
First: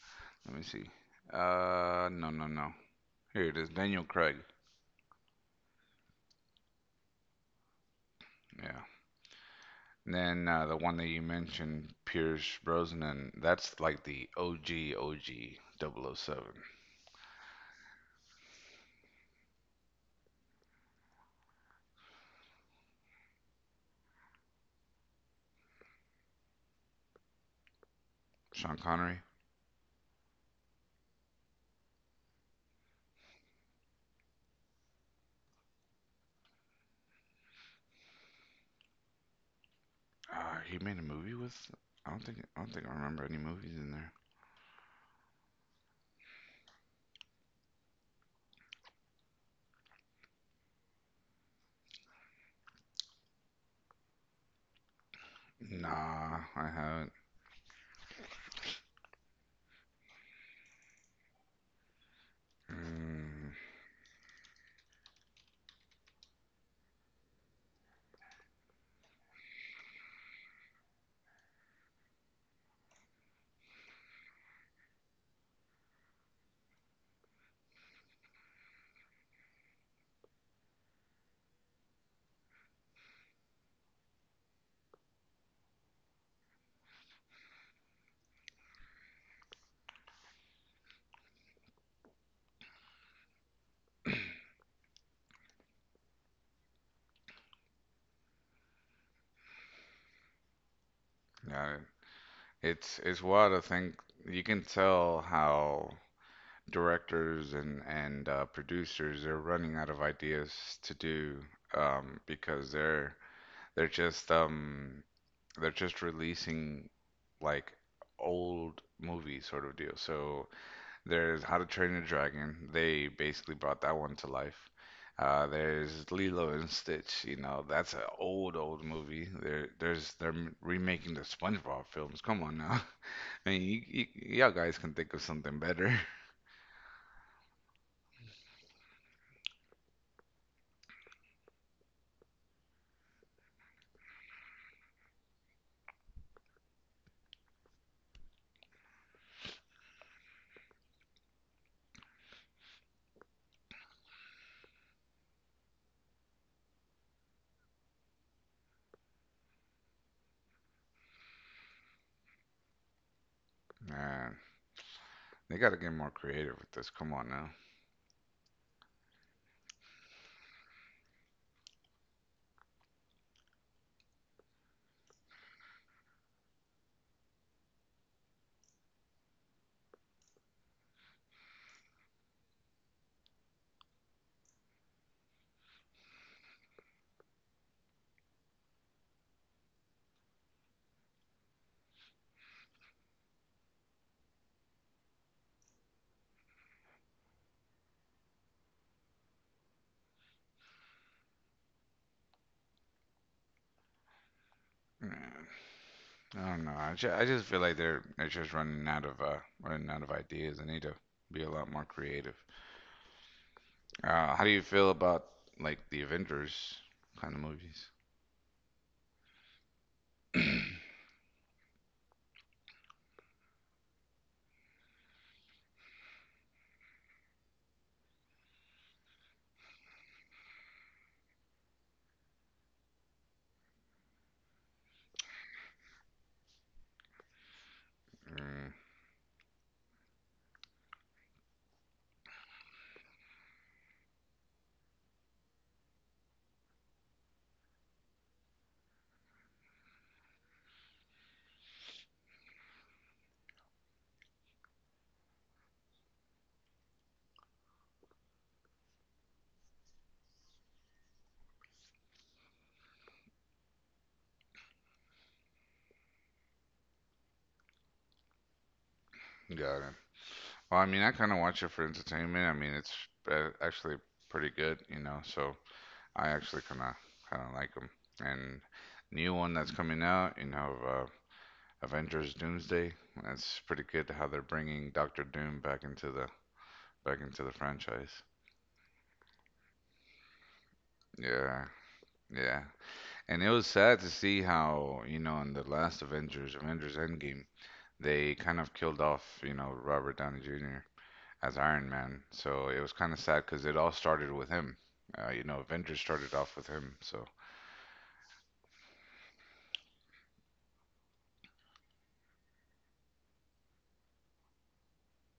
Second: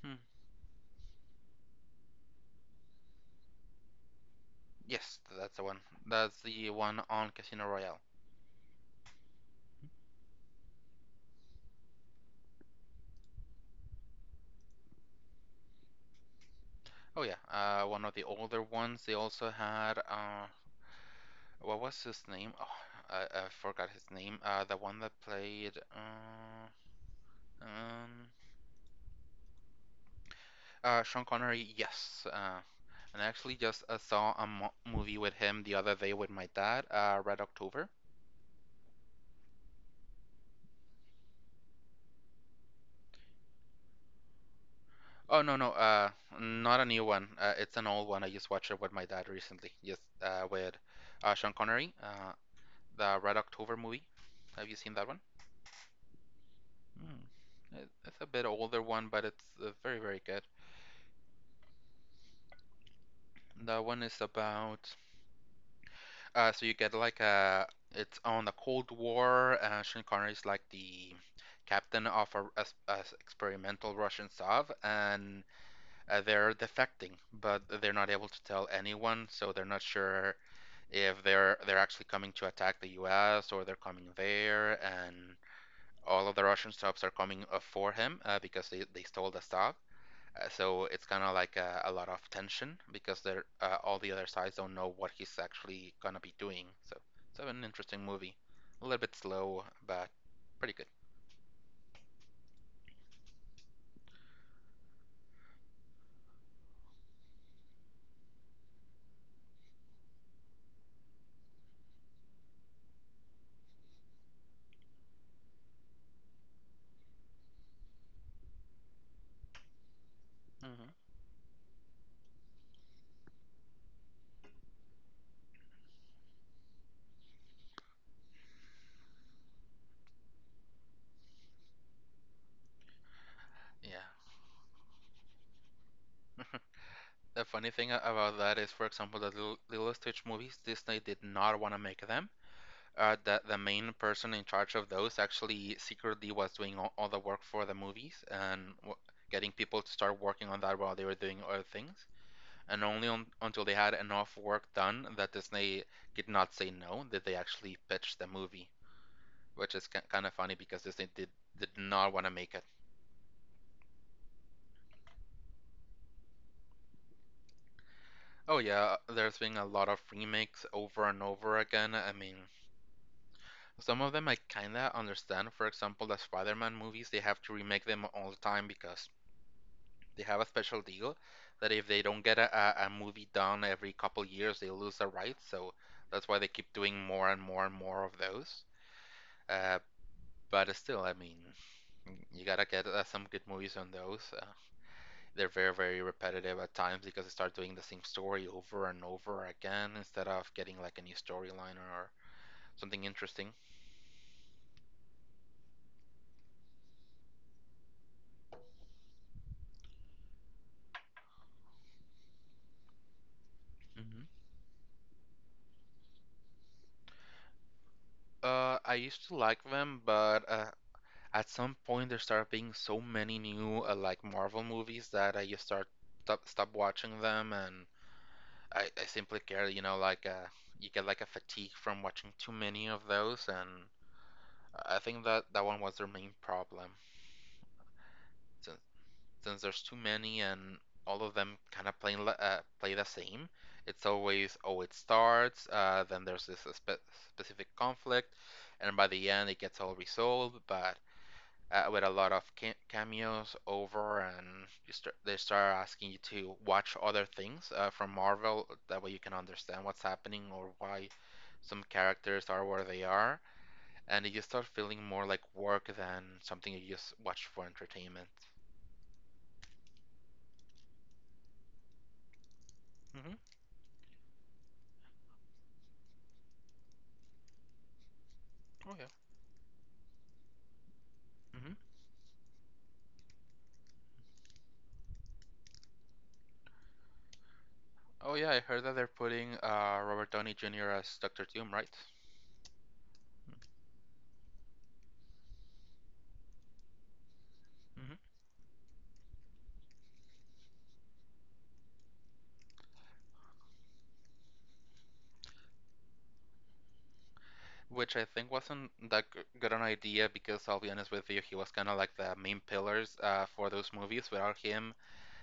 S2: Hmm.
S1: Let me see. Uh, no, no, no. Here it is, Daniel Craig.
S2: Yes, that's the one. That's the one on Casino Royale.
S1: Yeah. And then uh, the one that you mentioned, Pierce Brosnan. That's like the O G, O G double oh seven.
S2: Oh yeah, uh, one of the older ones. They also had uh, what was his name? Oh, I, I forgot his name. Uh, the one that played uh, um,
S1: Sean Connery.
S2: uh, Sean Connery. Yes, uh, and I actually just uh, saw a mo- movie with him the other day with my dad. Uh, Red October.
S1: Uh, he made a movie with. I don't think. I don't think I remember any movies in there.
S2: Oh no no uh not a new one. Uh, it's an old one. I just watched it with my dad recently. Yes, uh, with uh, Sean Connery. Uh, the Red October movie. Have you seen that one?
S1: Nah, I haven't.
S2: Hmm. It's a bit older one, but it's uh, very very good.
S1: Mm,
S2: That one is about Uh, so you get like a it's on the Cold War. Uh, Sean Connery's like the captain of a a, a experimental Russian Tsov, and uh, they're defecting, but they're not able to tell anyone, so they're not sure if they're they're actually coming to attack the U S or they're coming there, and all of the Russian Tsovs are coming uh, for him uh, because they, they stole the Tsov. Uh, so it's kind of like a, a lot of tension because they're uh, all the other sides don't know what he's actually gonna be doing. So it's so an interesting movie. A little bit slow, but pretty good.
S1: yeah, it's it's wild to think. You can tell how directors and and uh, producers they're running out of ideas to do um, because they're they're just um, they're just releasing like old movie sort of deal. So
S2: Mhm.
S1: there's How to Train Your Dragon. They basically brought that one to life. Uh, there's Lilo and Stitch. You know that's an old old movie. There there's they're remaking the SpongeBob films. Come on now. I mean, you,
S2: Yeah.
S1: you, y'all guys can think of something better.
S2: The funny thing about that is, for example, the Lil- Lilo Stitch movies, Disney did not want to make them. Uh, the, the main person in charge of those actually secretly was doing all, all the work for the movies and w- getting people to start working on that while they were doing other things. And only on, until they had enough work done that Disney did not say no, did they actually pitch the movie, which is ki- kind of funny because Disney did did not want to make it.
S1: Uh, They got to get more creative with this. Come on now.
S2: Oh yeah, there's been a lot of remakes over and over again. I mean, some of them I kinda understand. For example, the Spider-Man movies, they have to remake them all the time because they have a special deal that if they don't get a, a, a movie done every couple years, they lose the rights. So that's why they keep doing more and more and more of those. Uh, But still, I mean, you gotta get uh, some good movies on those. Uh, they're very, very repetitive at times because they start doing the same story over and over again instead of getting like a new storyline or something interesting.
S1: Man, I don't know. I just, I just feel like they're they're just running out of uh running out of ideas. They need to be a lot more creative.
S2: Hmm.
S1: Uh, how do you feel about like the Avengers kind of movies?
S2: Uh, I used to like them, but uh, at some point there started being so many new uh, like Marvel movies that I just start stop, stop watching them, and I, I simply care, you know, like uh, you get like a fatigue from watching too many of those, and I think that that one was their main problem. since,
S1: Mm,
S2: since there's too many and all of them kind of playing uh, play the same. It's always, oh, it starts, uh, then there's this spe- specific conflict, and by the end it gets all resolved. But uh, with a lot of ca- cameos over, and you start, they start asking you to watch other things uh, from Marvel. That way you can understand what's happening or why some characters are where they are. And you start feeling more like work than something you just watch for entertainment.
S1: got it. Well, I mean, I kind of watch it for entertainment. I mean, it's
S2: Mm-hmm.
S1: uh, actually pretty good, you know. So I actually kind of kind of like them. And
S2: Oh yeah.
S1: new one that's coming out, you know, uh,
S2: Hmm.
S1: Avengers Doomsday. That's pretty good how they're bringing Doctor Doom back into the back into the franchise.
S2: Oh yeah, I heard that they're putting uh, Robert Downey Junior as Doctor
S1: Yeah,
S2: Doom, right?
S1: yeah. And it was sad to see how you know in the last Avengers, Avengers Endgame,
S2: Hmm.
S1: they kind of killed off you know Robert Downey Junior as Iron Man. So it was kind of sad because it all started with him. Uh, you know, Avengers started off with him. So
S2: Which I think wasn't that g- good an idea because I'll be honest with you, he was kind of like the main pillars uh, for those movies. Without him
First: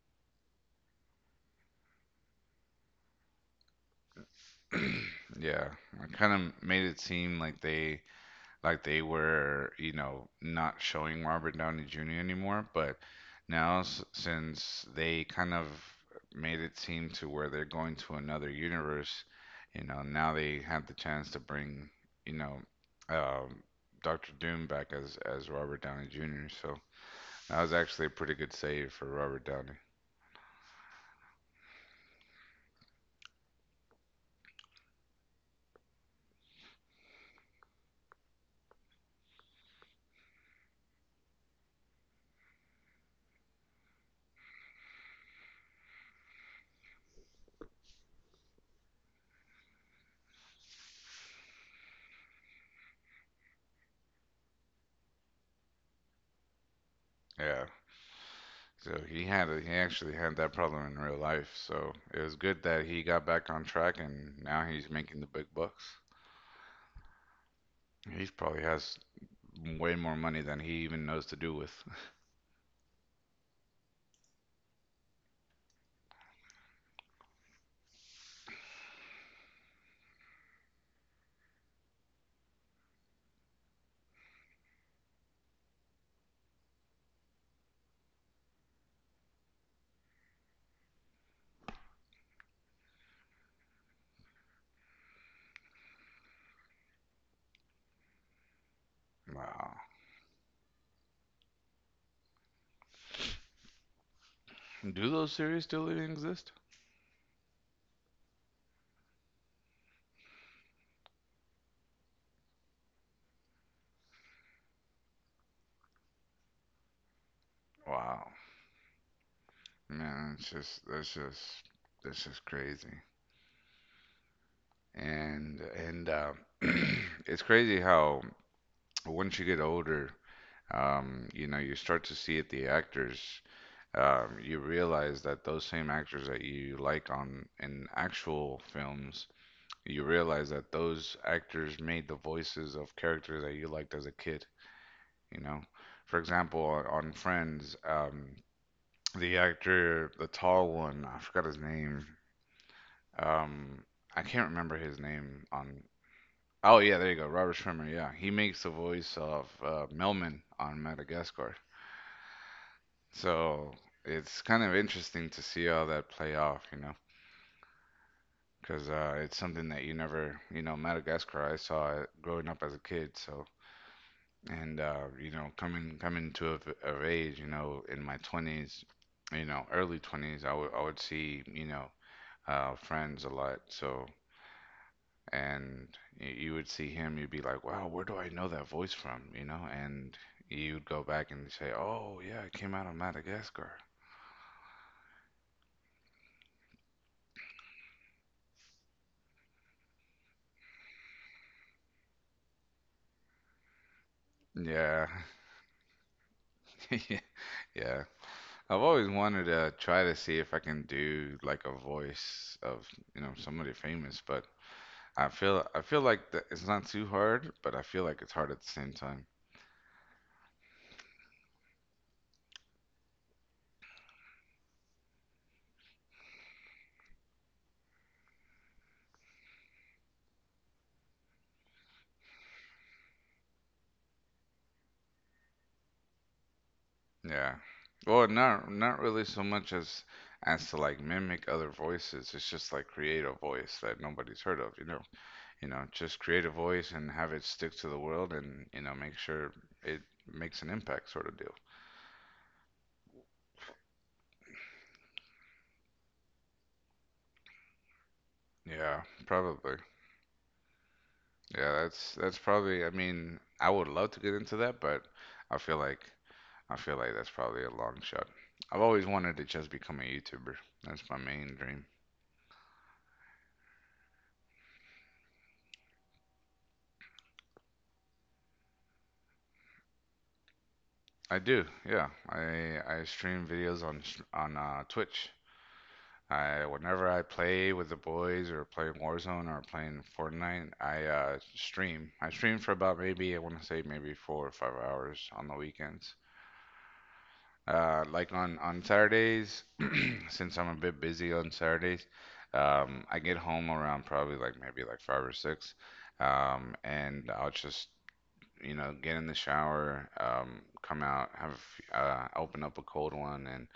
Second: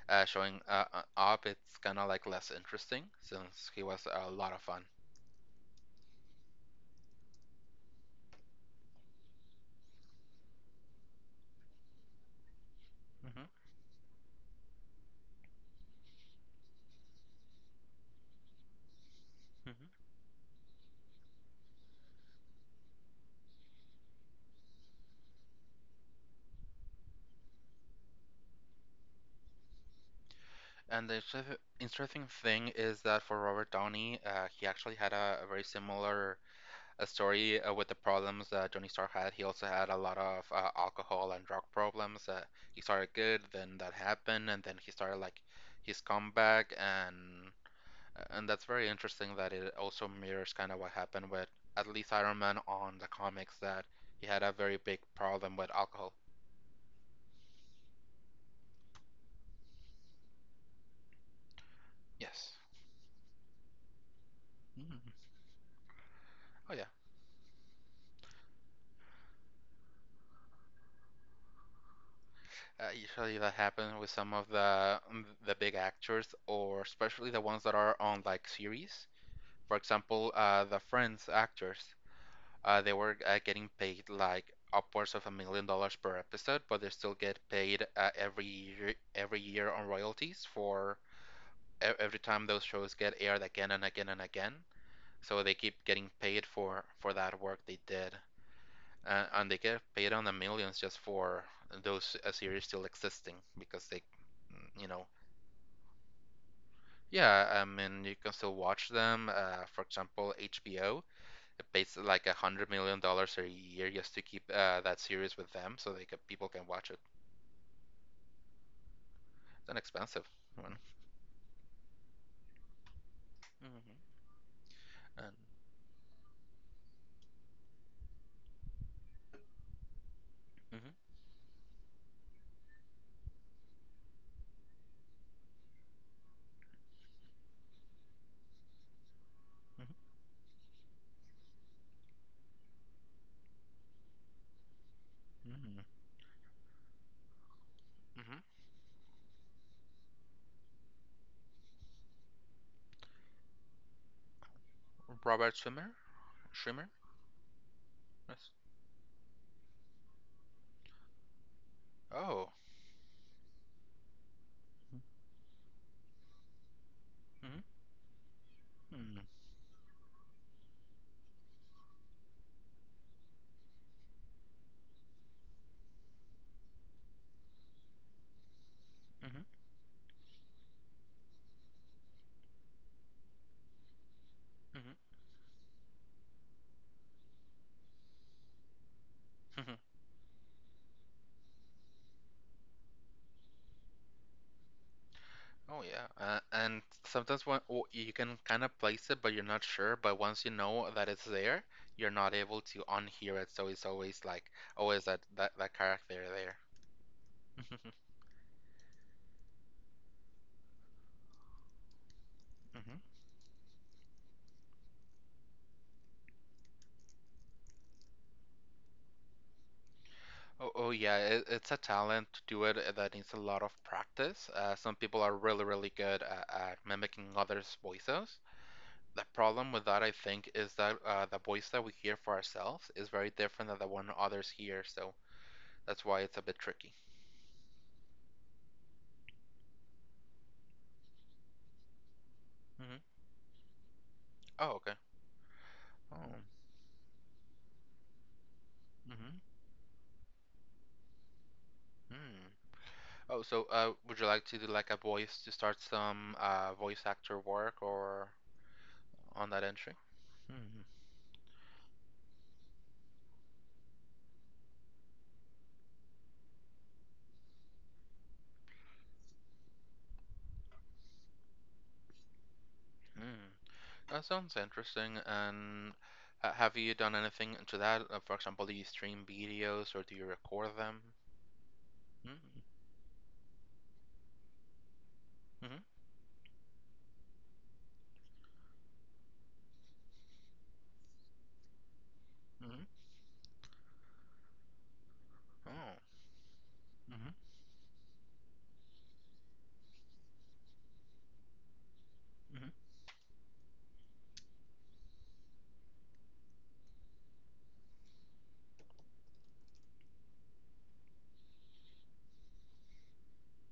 S2: uh, showing uh, uh, up, it's kind of like less interesting since he was a lot of fun.
S1: yeah, it kind of made it seem like they like they were, you know, not showing Robert Downey Junior anymore. But
S2: Hmm.
S1: now, s- since they kind of made it seem to where they're going to another universe, you
S2: Hmm.
S1: know, now they have the chance to bring, you know, um, Doctor Doom back as as Robert Downey Junior So that was actually a pretty good save for Robert Downey.
S2: And the inter- interesting thing is that for Robert Downey, uh, he actually had a, a very similar a story uh, with the problems uh, Tony Stark had. He also had a lot of uh, alcohol and drug problems. Uh, he started good, then that happened, and then he started like his comeback, and uh, and that's very interesting that it also mirrors kind of what happened with at least Iron Man on the comics that he had a very big problem with alcohol.
S1: Yeah. So he had a, he actually had that problem in real life. So it was
S2: Yes.
S1: good that he got back on track and now he's
S2: Mm.
S1: making the big bucks.
S2: Oh yeah.
S1: He probably has way more money than he even knows to do with.
S2: Uh, usually that happens with some of the um, the big actors, or especially the ones that are on like series. For example, uh, the Friends actors. Uh, they were uh, getting paid like upwards of a million dollars per episode, but they still get paid uh, every year, every year on royalties for e- every time those shows get aired again and again and again. So they keep getting paid for for that work they did, uh, and they
S1: Wow.
S2: get paid on the millions just for those uh, series still existing because they, you know,
S1: Do those series still even exist?
S2: yeah, I mean you can still watch them. Uh, for example, H B O pays like a hundred million dollars a year just to keep uh, that series with them, so they can, people can watch it.
S1: Wow.
S2: It's an expensive
S1: Man, it's
S2: one.
S1: just that's just that's just crazy.
S2: Mm-hmm. And.
S1: And and uh, it's crazy how once you get older,
S2: Mhm.
S1: um, you know, you start to see it the actors. Um, you realize that those same actors that you like on in actual films, you realize that those actors made the voices of characters that you liked as a kid. You know,
S2: Mhm.
S1: for example, on, on Friends, um,
S2: Mhm.
S1: the actor, the tall one, I forgot his name. Um, I can't remember his name
S2: Robert
S1: on.
S2: Swimmer,
S1: Oh
S2: Schwimmer.
S1: yeah, there you go, Robert Schwimmer. Yeah, he
S2: Yes.
S1: makes the voice of uh, Melman on Madagascar.
S2: Oh.
S1: So it's kind of interesting to see how that play off, you know,
S2: Mhm.
S1: because uh,
S2: Mhm.
S1: it's something that you never, you know, Madagascar. I saw it growing up as a kid, so and uh, you know, coming coming to of, of age, you know, in my twenties,
S2: Mhm.
S1: you know, early twenties, i would i would see, you know, uh, Friends a lot, so
S2: Mhm.
S1: and y- you would see him, you'd be like, wow, where do I know that voice from, you know,
S2: Mhm.
S1: and you'd go back and say, oh yeah, it came out of Madagascar.
S2: Oh yeah. Uh, and sometimes when w- you can kind of place it, but you're not sure. But once you know that it's there, you're not able to unhear it. So it's always like, oh, is
S1: Yeah.
S2: that that, that character there?
S1: Yeah, I've always wanted to try to see if I can do like a voice of,
S2: Hmm.
S1: you know, somebody famous, but I feel I feel like that it's not too hard, but I feel like it's hard at the same time.
S2: Oh, oh yeah, it, it's a talent to do it uh, that needs a lot of practice. Uh, some people are really, really good at, at mimicking others' voices. The problem with that, I think, is that uh, the voice that we hear for ourselves is very different than the one others hear, so that's why it's a bit tricky.
S1: Yeah. Well, not not really so much as as to like mimic other voices. It's just like
S2: Hmm.
S1: create a voice that nobody's heard
S2: Oh,
S1: of, you
S2: okay.
S1: know. You know, just
S2: Oh.
S1: create a voice and have it stick to the world and, you know, make
S2: Mm-hmm.
S1: sure it makes an impact sort of deal.
S2: Hmm. Oh, so uh, would you like to do like a voice to start some uh, voice actor work or
S1: Yeah,
S2: on that
S1: probably.
S2: entry? Hmm.
S1: Yeah, that's that's probably, I mean, I would love to get into that, but I feel like I feel like that's probably a long shot. I've always wanted to just become a YouTuber. That's my main dream.
S2: Hmm. That sounds interesting. And ha have you done anything to that? Uh, For example, do you stream videos or do you record them?
S1: I do, yeah.
S2: Mm-hmm.
S1: I I stream videos on on uh, Twitch. I whenever I play with the boys or playing Warzone or playing Fortnite, I uh, stream. I stream for
S2: Mm-hmm.
S1: about maybe, I want to say, maybe four or five hours on the weekends.
S2: Oh. Mm-hmm.
S1: Uh, like on on Saturdays, since I'm a bit busy on Saturdays,
S2: Mm-hmm.
S1: um, I get home around probably like maybe like five or six, um, and I'll just, you know, get in the shower, um, come out, have a f- uh, open up a cold one, and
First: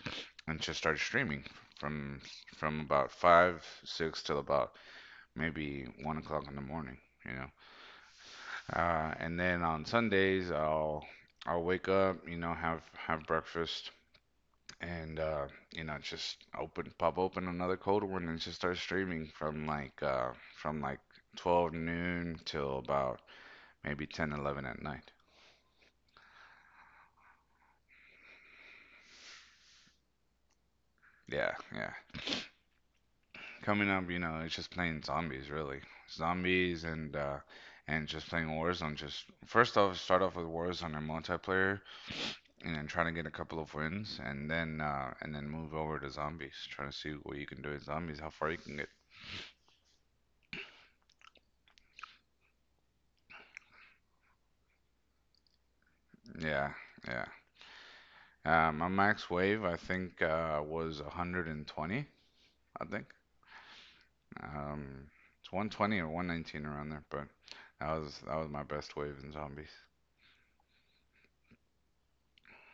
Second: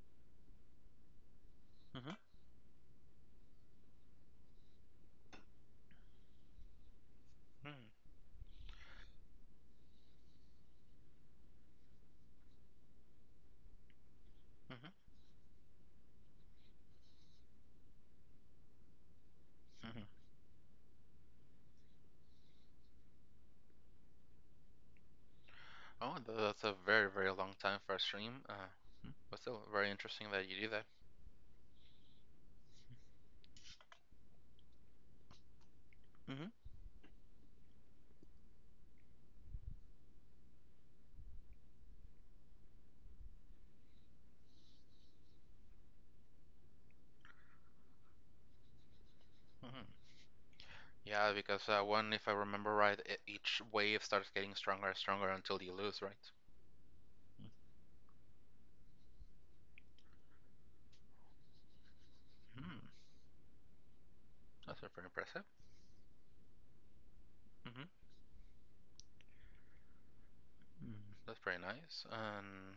S1: and just start streaming
S2: Mm-hmm.
S1: from from about five, six till about maybe one o'clock in the morning. You know,
S2: Mm-hmm.
S1: uh, and then on Sundays I'll I'll wake up, you know, have have breakfast, and uh, you know, just open pop open another cold one and just start streaming from like
S2: Mm-hmm.
S1: uh, from like twelve noon till about maybe ten, eleven at night.
S2: Oh, th- that's a very, very long time for a stream. Uh, mm, but still very interesting that you do that.
S1: Yeah, yeah. Coming up, you know, it's just playing zombies, really.
S2: Mm-hmm.
S1: Zombies and uh and just playing Warzone. Just first off, start off with Warzone and multiplayer, and then trying to get a couple of wins, and then uh and then move over to zombies, trying to see what you can do in zombies, how far you can get.
S2: Mm-hmm. Yeah, because uh, one, if I remember right, e- each wave starts getting stronger and stronger until you lose, right?
S1: Yeah, yeah. Uh, my max wave, I think, uh was one hundred twenty.
S2: Hmm.
S1: I think,
S2: That's very
S1: um,
S2: impressive.
S1: it's one twenty or one nineteen around there, but
S2: Hmm.
S1: that was that was my best wave in zombies.
S2: That's pretty nice. Um,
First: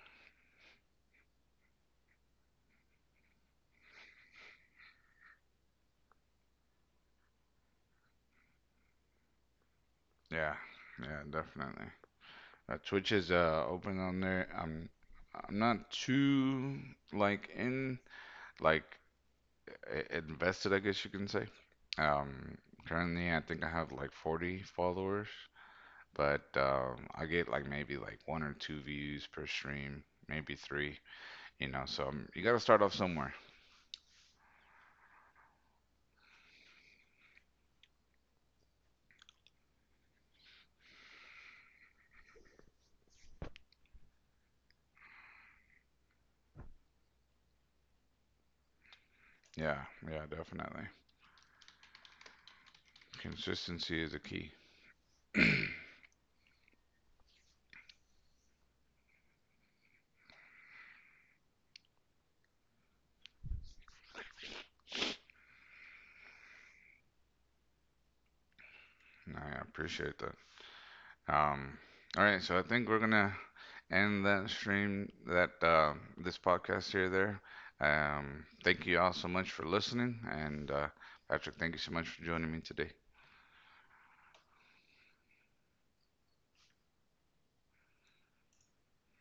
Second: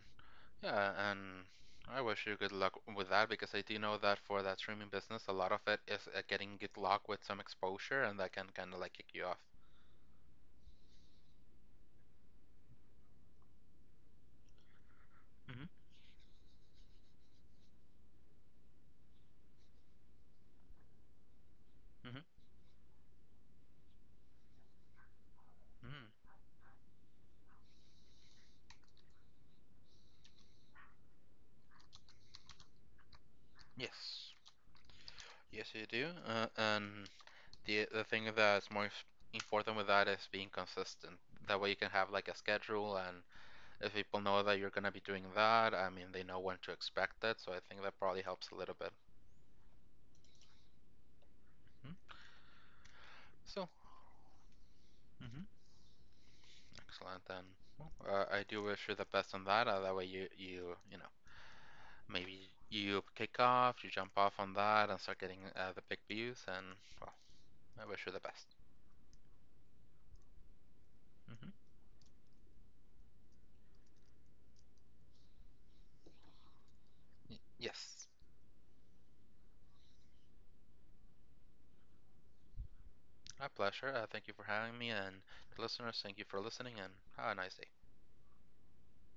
S2: Yeah, and I wish you good luck with that because I do know that for that streaming business, a lot of it is uh, getting good luck with some exposure, and that can kind of like kick you off.
S1: Yeah, yeah, definitely. Uh, Twitch is uh, open on there. I'm I'm
S2: Mm-hmm.
S1: not too like in like i- invested, I guess you can say.
S2: Mm-hmm.
S1: Um, currently, I think I have like forty followers,
S2: Mm.
S1: but um, I get like maybe like one or two views per stream, maybe three. You know, so um, you gotta start off somewhere.
S2: Yes. Yes, you do. Uh, and the the thing that's more s- important with that is being consistent. That way you can have like a schedule, and if people know that you're gonna be doing that, I mean, they know when to expect it. So I think that probably helps a little bit.
S1: Yeah, yeah, definitely.
S2: Mm. So.
S1: Consistency is the key.
S2: Excellent then. Well, Uh, I do wish you the best on that. Uh, that way you you you know maybe you kick off, you jump off on that, and start getting uh, the big views. And well, I wish you the best.
S1: And I appreciate that. Um, all right, so I think we're gonna end that stream, that uh, this podcast here.
S2: Y-
S1: There.
S2: yes,
S1: Um, thank you all so much for listening, and uh, Patrick, thank you so much for joining me today.
S2: my pleasure. Uh, thank you for having me, and listeners, thank you for listening, and have a nice day.